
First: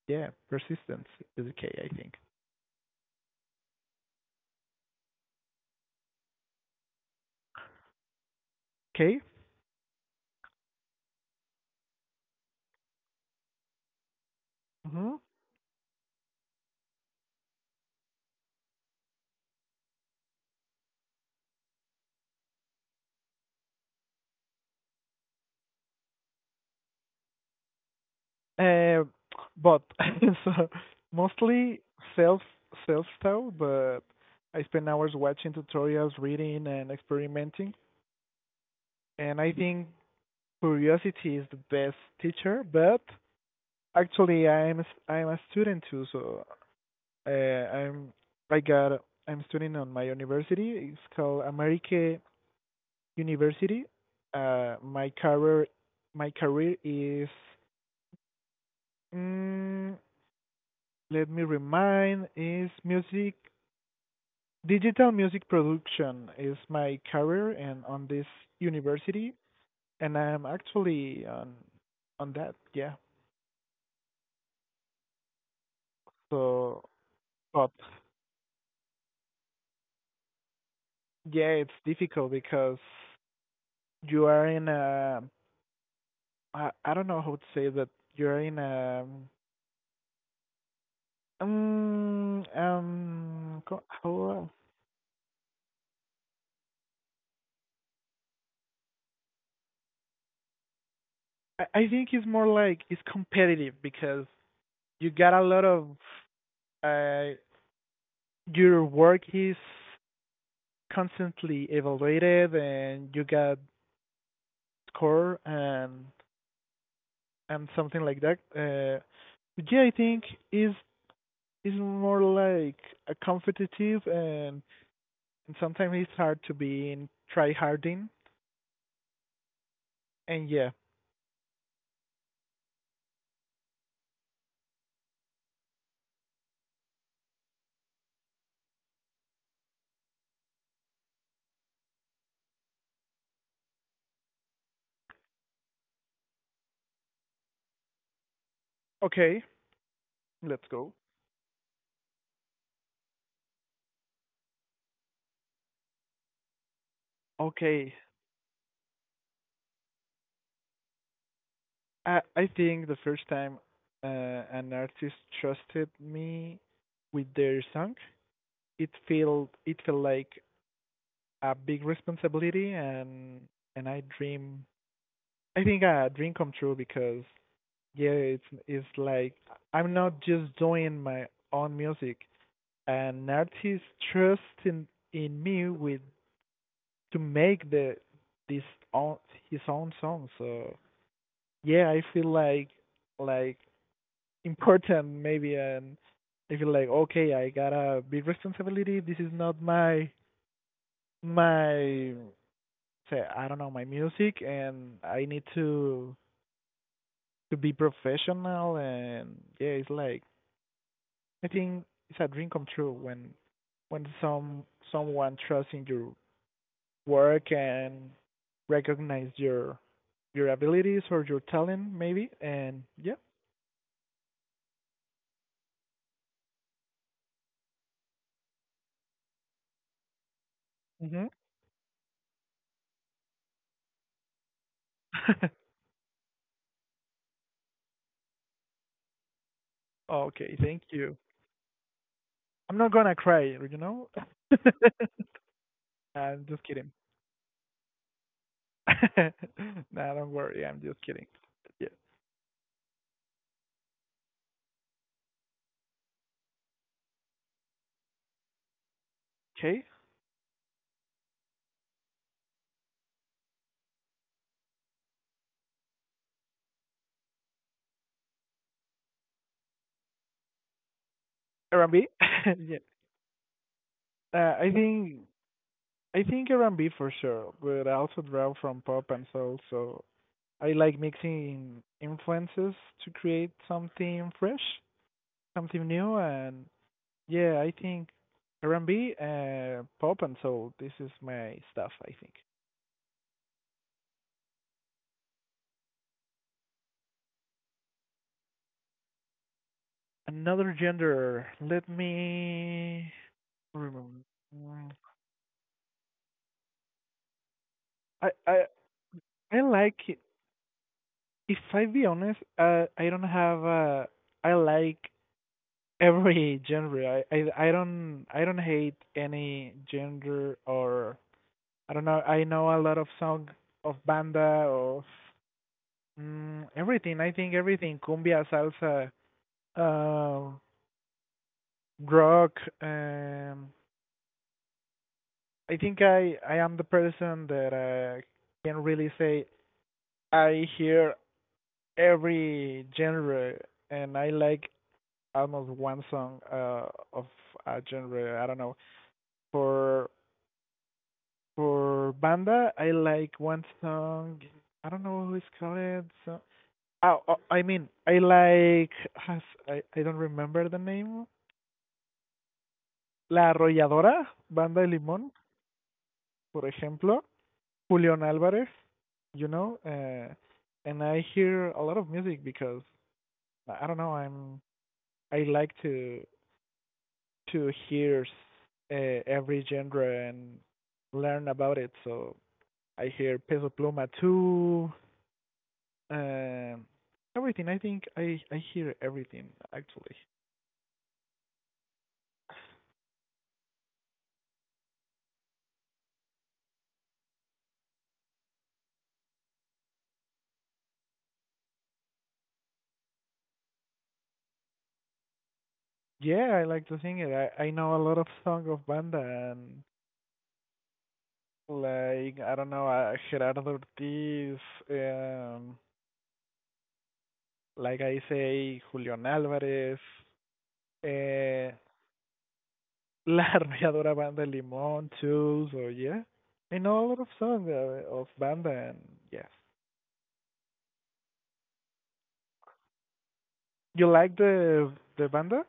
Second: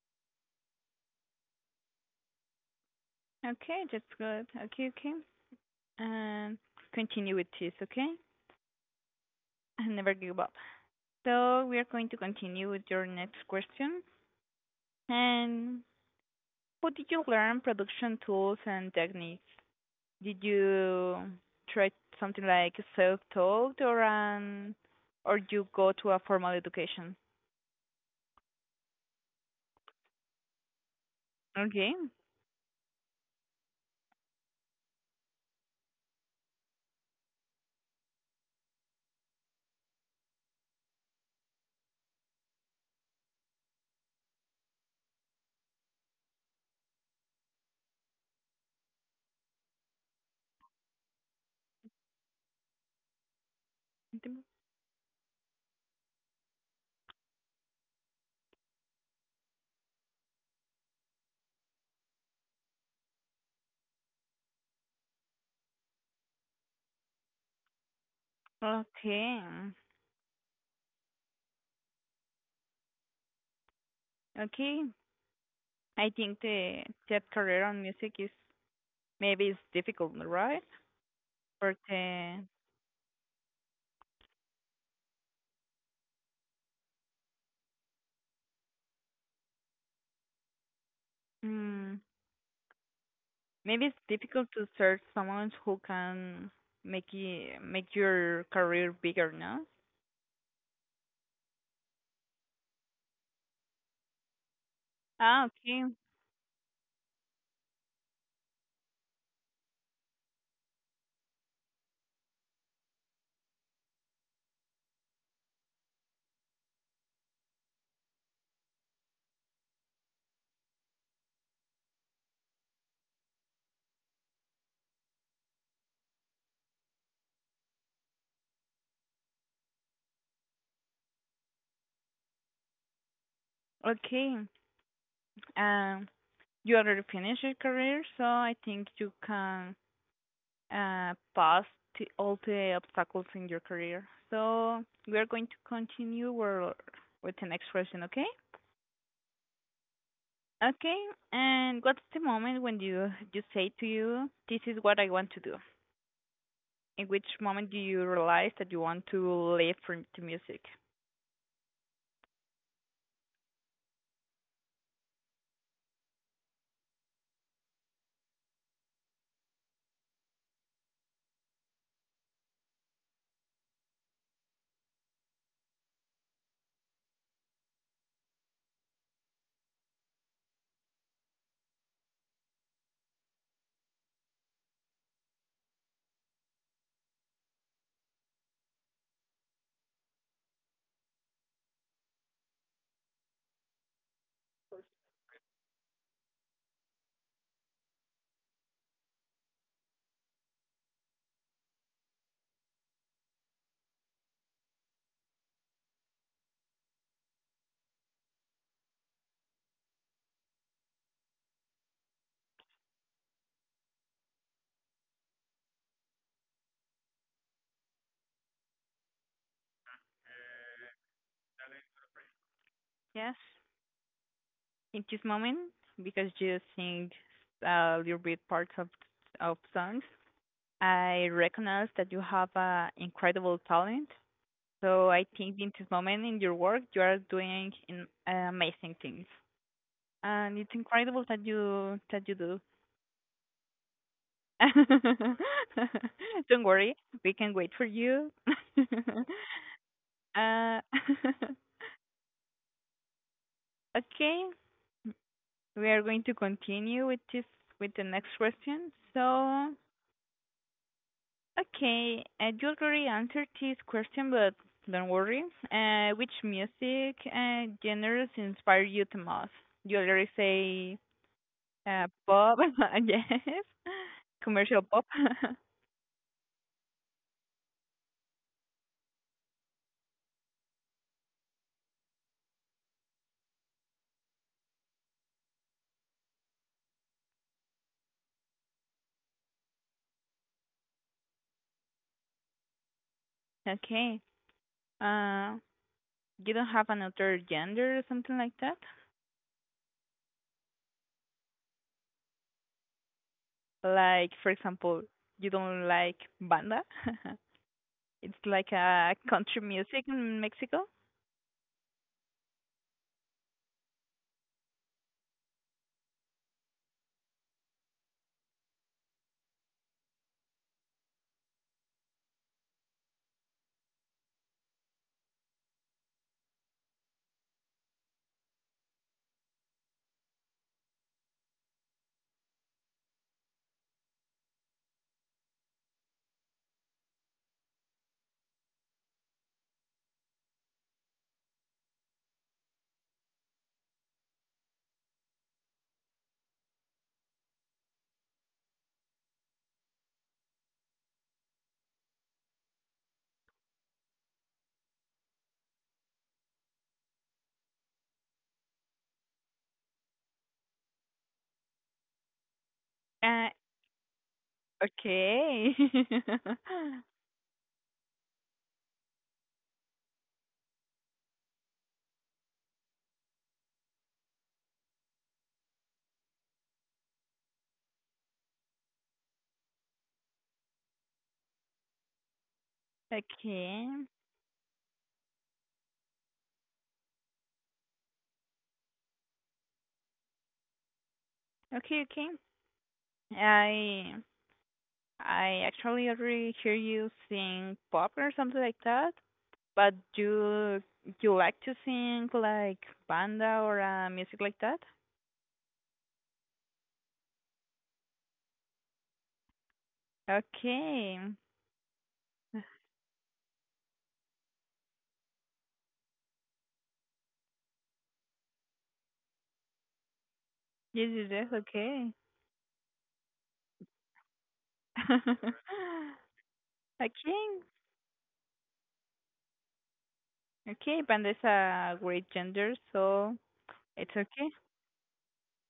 Speaker 2: yeah, persistence is the key I think.
Speaker 1: Okay, that's good. Okay, okay, and continue with this. Okay,
Speaker 2: Okay.
Speaker 1: [LAUGHS] and never give up. So we are going to continue with your next question,
Speaker 2: Hmm.
Speaker 1: and how did you learn production tools and techniques? Did you try something like self-taught or an or you go to a formal education?
Speaker 2: Uh, but [LAUGHS] so mostly
Speaker 1: Okay.
Speaker 2: self self taught, but I spend hours watching tutorials, reading, and experimenting. And I think curiosity is the best teacher. But actually, I'm a student too, so I'm I got I'm studying on my university. It's called America University. My career, is. Mm, Let me remind is music digital music production is my career and on this university
Speaker 1: Okay.
Speaker 2: and I'm actually on that, yeah.
Speaker 1: Okay. I think
Speaker 2: So
Speaker 1: the that career
Speaker 2: but
Speaker 1: on music is maybe it's difficult, right?
Speaker 2: yeah, it's
Speaker 1: But
Speaker 2: difficult because you are in a, I don't know how to say that, you're in a
Speaker 1: mm, maybe it's difficult
Speaker 2: how.
Speaker 1: to search someone who can make it, make your career bigger, no?
Speaker 2: I think it's more like it's competitive because you got a
Speaker 1: Ah,
Speaker 2: lot
Speaker 1: okay.
Speaker 2: of uh your work is constantly evaluated and you got score and something like that. Yeah, I think is is more like a competitive and sometimes it's hard to be in try harding. And yeah,
Speaker 1: Okay. Um, you already finished your career, so I think you can pass all the obstacles in your career. So we are going to continue with the next question, okay?
Speaker 2: okay, let's go.
Speaker 1: Okay, and what's the moment when you say to you, "This is what I want to do"? In which moment do
Speaker 2: Okay,
Speaker 1: you realize that you want to live from the music?
Speaker 2: I think the first time, an artist trusted me with their song, it felt like a big responsibility and I think a dream come true because yeah, it's like I'm not just doing my own music. An artist trusts in me with to make the this own his own song. So yeah, I feel like like important maybe, and I feel like okay, I got a big responsibility. This is not my say, I don't know, my music, and I need to be professional and yeah, it's like I think it's a dream come true when when some someone trusts in your work and recognize your abilities or your talent maybe and yeah.
Speaker 1: Yes, in this moment because you sing a little bit parts of songs
Speaker 2: Mhm.
Speaker 1: I recognize that you have an incredible talent. So I think
Speaker 2: [LAUGHS]
Speaker 1: in this moment in your work, you are doing amazing things,
Speaker 2: Okay,
Speaker 1: and it's
Speaker 2: thank you.
Speaker 1: incredible that you do.
Speaker 2: I'm not gonna cry. [LAUGHS]
Speaker 1: [LAUGHS]
Speaker 2: I'm just
Speaker 1: Don't
Speaker 2: kidding.
Speaker 1: worry, we can wait for you. [LAUGHS] uh,
Speaker 2: [LAUGHS] Nah, don't worry, I'm just kidding.
Speaker 1: [LAUGHS]
Speaker 2: Yeah.
Speaker 1: okay, we are going to continue with the next question. So
Speaker 2: Okay,
Speaker 1: okay, you already answered this question, but don't worry. Which music genres inspire you the most? You already say
Speaker 2: R&B,
Speaker 1: pop,
Speaker 2: [LAUGHS] yeah,
Speaker 1: [LAUGHS] yes,
Speaker 2: uh, i
Speaker 1: commercial pop.
Speaker 2: think
Speaker 1: [LAUGHS]
Speaker 2: I think R&B for sure, but I also draw from pop and soul, so I like mixing influences to create something fresh, something new, and yeah, I think R&B, pop and soul. This is my stuff, I think.
Speaker 1: Okay. Uh, you don't have another gender or something like that?
Speaker 2: Another gender. Let me remember.
Speaker 1: Like, for
Speaker 2: Mm,
Speaker 1: example, you don't like banda? [LAUGHS]
Speaker 2: I
Speaker 1: It's
Speaker 2: I
Speaker 1: like a
Speaker 2: I
Speaker 1: country music
Speaker 2: like it.
Speaker 1: in Mexico.
Speaker 2: If I be honest, I don't have a. I like every genre. I don't, hate any genre or I don't know. I know a lot of song of banda of everything. I think everything cumbia, salsa, uh, rock. Um, I think I am the person that, can really say I hear every genre and I like almost one song of a genre. I don't know. for For banda, I like one song. I don't know who it's called. So, oh, I mean, I like. I don't remember the name. La
Speaker 1: Uh,
Speaker 2: Arrolladora, Banda de Limón,
Speaker 1: okay.
Speaker 2: por
Speaker 1: [LAUGHS]
Speaker 2: ejemplo. Julian Álvarez, you know. And I hear a lot of music because I don't know. I'm. I like to hear every genre and learn about it. So I hear Peso
Speaker 1: Okay.
Speaker 2: Pluma too. Um, Everything. I think I hear everything actually.
Speaker 1: Okay, okay. I I actually already hear you sing pop or something like that, but do you like to sing like banda or music like that?
Speaker 2: Yeah, I like to sing it. I know a lot of song of banda and
Speaker 1: Okay.
Speaker 2: like I don't
Speaker 1: [SIGHS]
Speaker 2: know Gerardo Ortiz. Um, like I say, Julian Alvarez.
Speaker 1: Yes, yes, yes,
Speaker 2: Uh,
Speaker 1: okay.
Speaker 2: La [LAUGHS] Arrolladora Banda Limón too. So
Speaker 1: [LAUGHS]
Speaker 2: yeah, I know a lot of
Speaker 1: Okay.
Speaker 2: songs of banda and yes.
Speaker 1: Okay, banda is a great gender, so it's
Speaker 2: You like
Speaker 1: okay.
Speaker 2: the banda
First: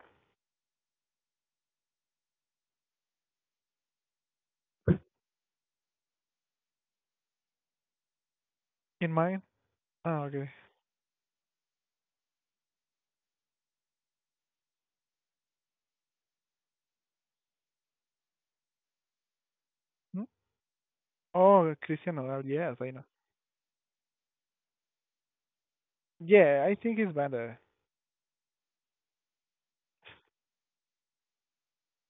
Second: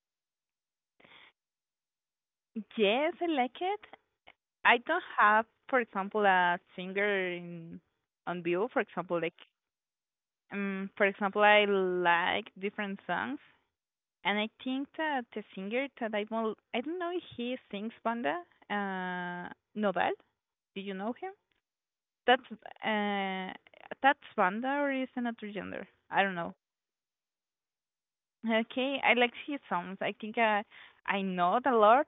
Speaker 1: Yes, I like it. I don't have, for example, a singer in on view, for
Speaker 2: in
Speaker 1: example, like
Speaker 2: mine? Oh, okay.
Speaker 1: um, for example, I like different songs, and I think that the singer that I will, I don't know if he sings Banda, uh, Nodal.
Speaker 2: Hmm?
Speaker 1: Do you know him?
Speaker 2: Oh, Cristiano.
Speaker 1: That's
Speaker 2: Ronaldo, yes, I know.
Speaker 1: uh, that's Banda or is another gender? I don't know.
Speaker 2: Yeah, I think it's better.
Speaker 1: Okay, I like his songs. I think I know it a lot.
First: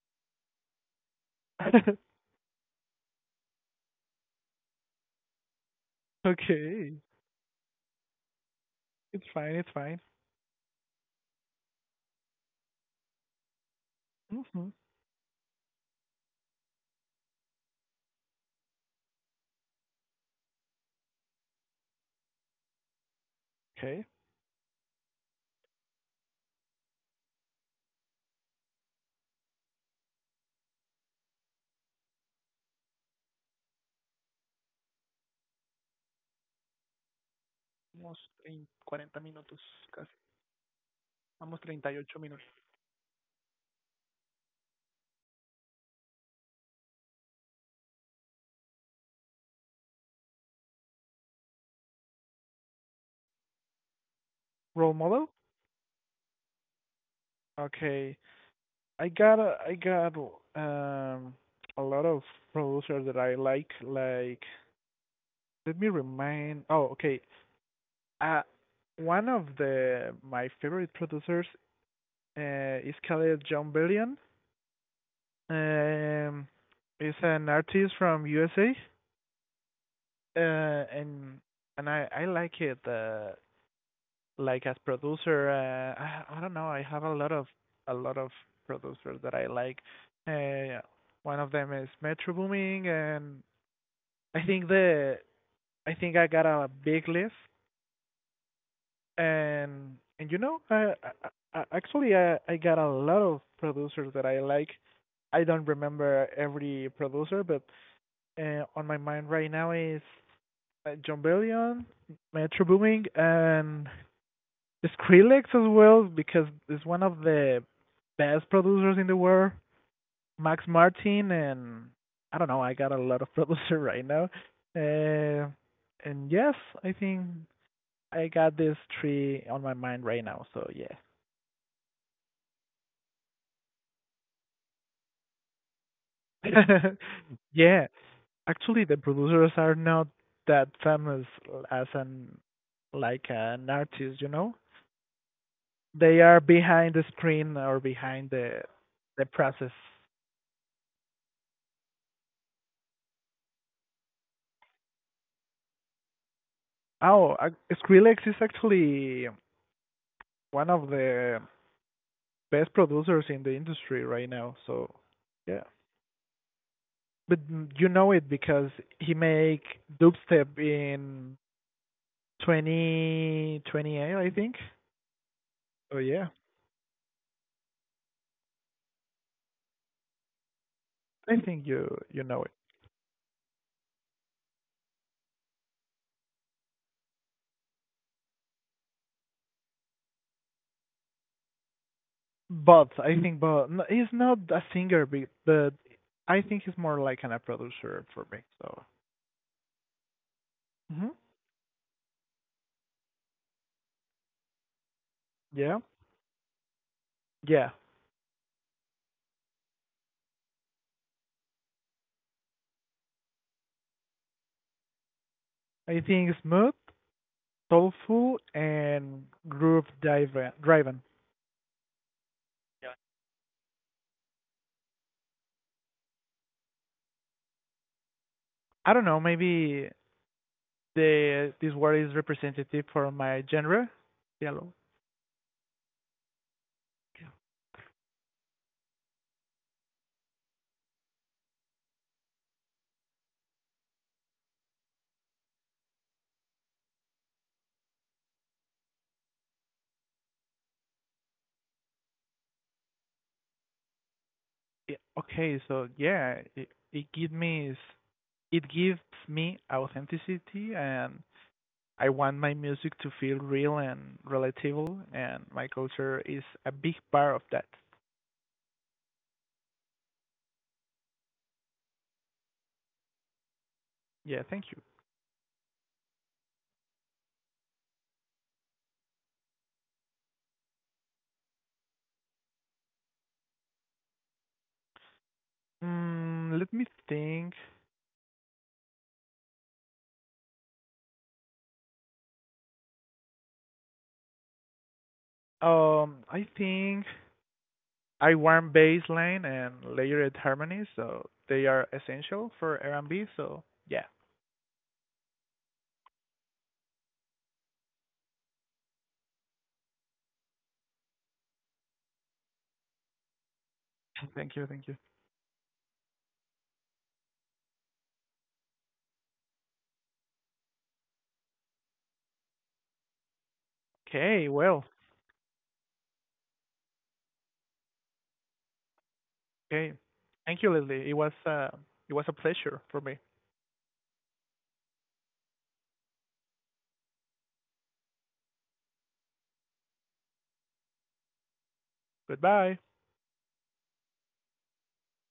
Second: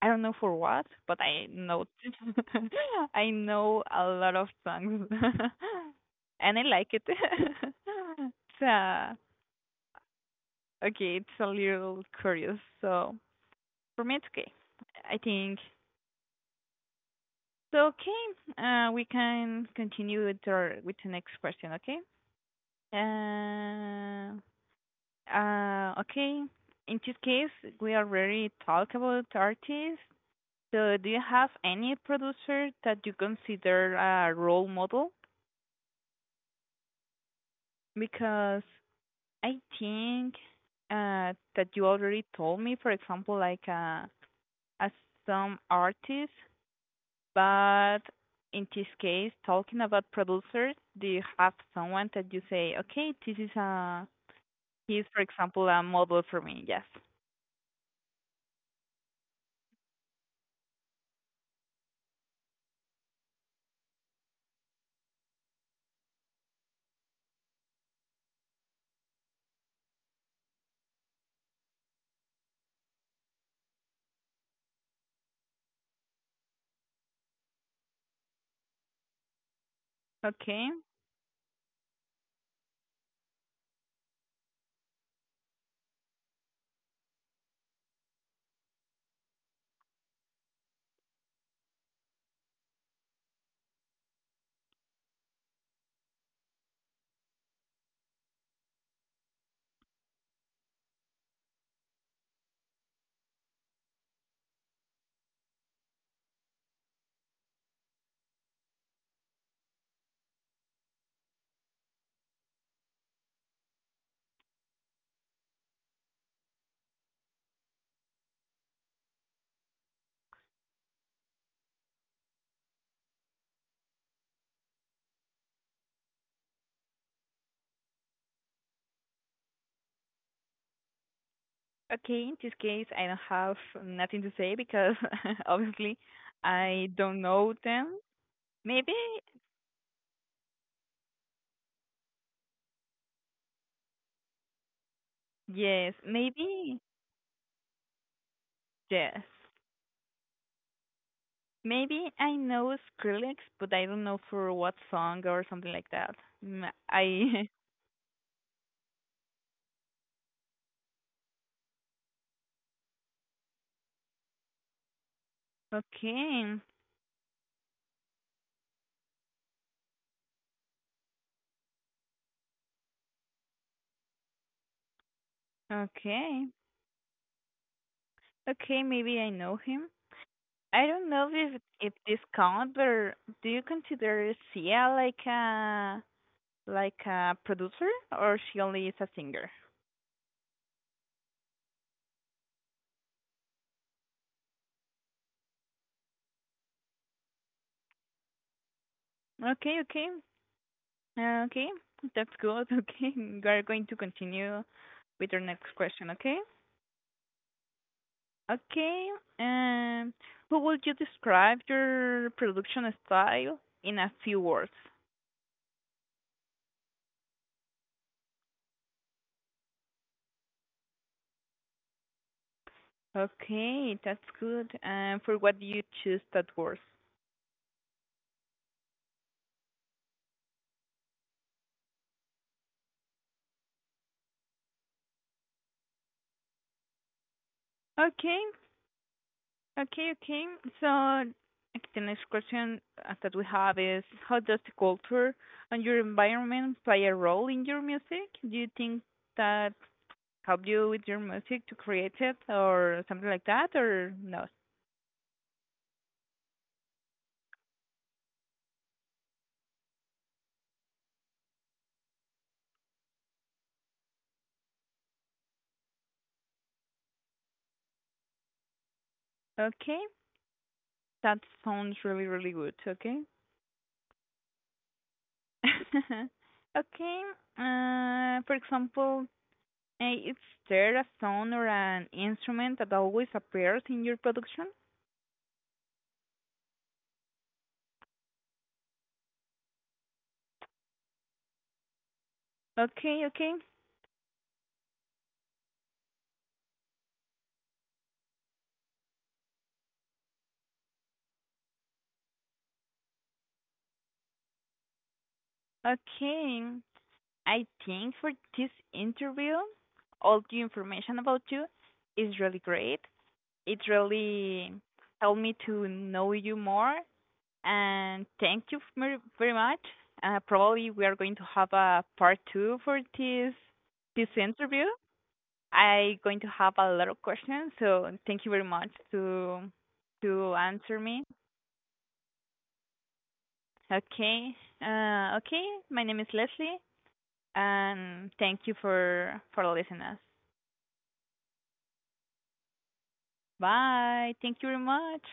Speaker 1: I don't know for what, but I know
Speaker 2: [LAUGHS]
Speaker 1: [LAUGHS] I know a lot of songs, [LAUGHS] and I like
Speaker 2: Okay,
Speaker 1: it. [LAUGHS] So
Speaker 2: it's fine, it's fine.
Speaker 1: okay, it's a little curious. So for me, it's okay.
Speaker 2: Hmm.
Speaker 1: I think so. Okay, we can continue with our with the next question. Okay.
Speaker 2: Okay,
Speaker 1: Uh, okay. In this case, we already talked about artists. So do you have any producer that you consider a role model? Because
Speaker 2: 40
Speaker 1: I
Speaker 2: minutos casi.
Speaker 1: think
Speaker 2: Vamos
Speaker 1: that
Speaker 2: 38
Speaker 1: you already
Speaker 2: minutos.
Speaker 1: told me, for example, like as some artists but in this case, talking about producers, do you have someone that you say, okay, this is a,
Speaker 2: Role
Speaker 1: he's for
Speaker 2: model.
Speaker 1: example a model for me? Yes.
Speaker 2: Okay, I got um a lot of producers that I like. Like, let me remind. Oh, okay. Uh, one of the my favorite producers is called John Bellion. Um, he's an artist from USA.
Speaker 1: Okay.
Speaker 2: uh, and I like it like as producer. I don't know. I have a lot of a lot of producers that I like. Uh, One of them is Metro Booming, and I think the I think I got a big list, and you know, I actually I got a lot of producers that I like. I don't remember every producer, but on my mind right now is John Bellion, Metro Booming, and Skrillex as well because it's one of the best producers in the world. Max Martin and I don't know. I got a lot of [LAUGHS] producer right now. Uh, and yes, I think I got these three on my mind right now. So yeah,
Speaker 1: Okay. In this case, I don't have nothing to say because [LAUGHS] obviously I
Speaker 2: [LAUGHS]
Speaker 1: don't know
Speaker 2: yeah.
Speaker 1: them.
Speaker 2: Actually,
Speaker 1: Maybe
Speaker 2: the producers are not that famous as an like an artist. You know,
Speaker 1: yes.
Speaker 2: they are
Speaker 1: Maybe
Speaker 2: behind the screen or behind the
Speaker 1: yes.
Speaker 2: process.
Speaker 1: Maybe I know Skrillex, but I don't know for what song or something like that. Mm,
Speaker 2: Oh,
Speaker 1: I
Speaker 2: Skrillex is actually one of the best producers in the industry right now. So, yeah.
Speaker 1: [LAUGHS] okay.
Speaker 2: But you know it because he make dubstep in 2028, I think. Oh yeah,
Speaker 1: Okay. Okay, maybe I know him. I don't know
Speaker 2: I
Speaker 1: if
Speaker 2: think
Speaker 1: if
Speaker 2: you
Speaker 1: this
Speaker 2: you know it.
Speaker 1: count, but do you consider Sia like a producer or she only is a singer?
Speaker 2: But I think but no, he's not a singer, but I think he's more like a producer for me. So,
Speaker 1: Okay, okay,
Speaker 2: hmm,
Speaker 1: okay, that's good. [LAUGHS] Okay, we are going to continue with our next
Speaker 2: yeah,
Speaker 1: question. Okay,
Speaker 2: yeah.
Speaker 1: okay. Um, who would you describe your production style in a few words?
Speaker 2: I think smooth, soulful, and groove driven. Driven.
Speaker 1: Okay, that's good. And for what do you choose that word?
Speaker 2: I don't know. Maybe the this word is representative for my genre. Yellow.
Speaker 1: Okay, okay, okay. So okay, the next question that we have is, how does the culture and your environment play a role in your music? Do you think that help you with your music to create it or something like that, or no?
Speaker 2: Yeah. Okay. So yeah, it gives me it gives me authenticity, and I want my music to feel real and relatable, and my culture is a big part of that.
Speaker 1: Okay, that sounds really, really good. Okay.
Speaker 2: Yeah. Thank you.
Speaker 1: [LAUGHS] Okay. For example, is there a sound or an instrument that always appears in your production?
Speaker 2: Mm, let me think.
Speaker 1: Okay, okay,
Speaker 2: I think I want bass line and layered harmonies, so they are essential for R&B. So yeah.
Speaker 1: okay. I think for this interview, all the information about you is really great. It really
Speaker 2: Thank you.
Speaker 1: helped me to know you more, and thank you very, very much. Probably we are going to have a part 2 for this
Speaker 2: Okay,
Speaker 1: interview.
Speaker 2: well,
Speaker 1: I going to have a lot of questions, so thank you very much to
Speaker 2: okay. Thank you,
Speaker 1: answer
Speaker 2: Leslie.
Speaker 1: me.
Speaker 2: It was a pleasure for me.
Speaker 1: Okay, okay. My name is Leslie, and thank you for listening us.
Speaker 2: Goodbye.
Speaker 1: Bye. Thank you very much.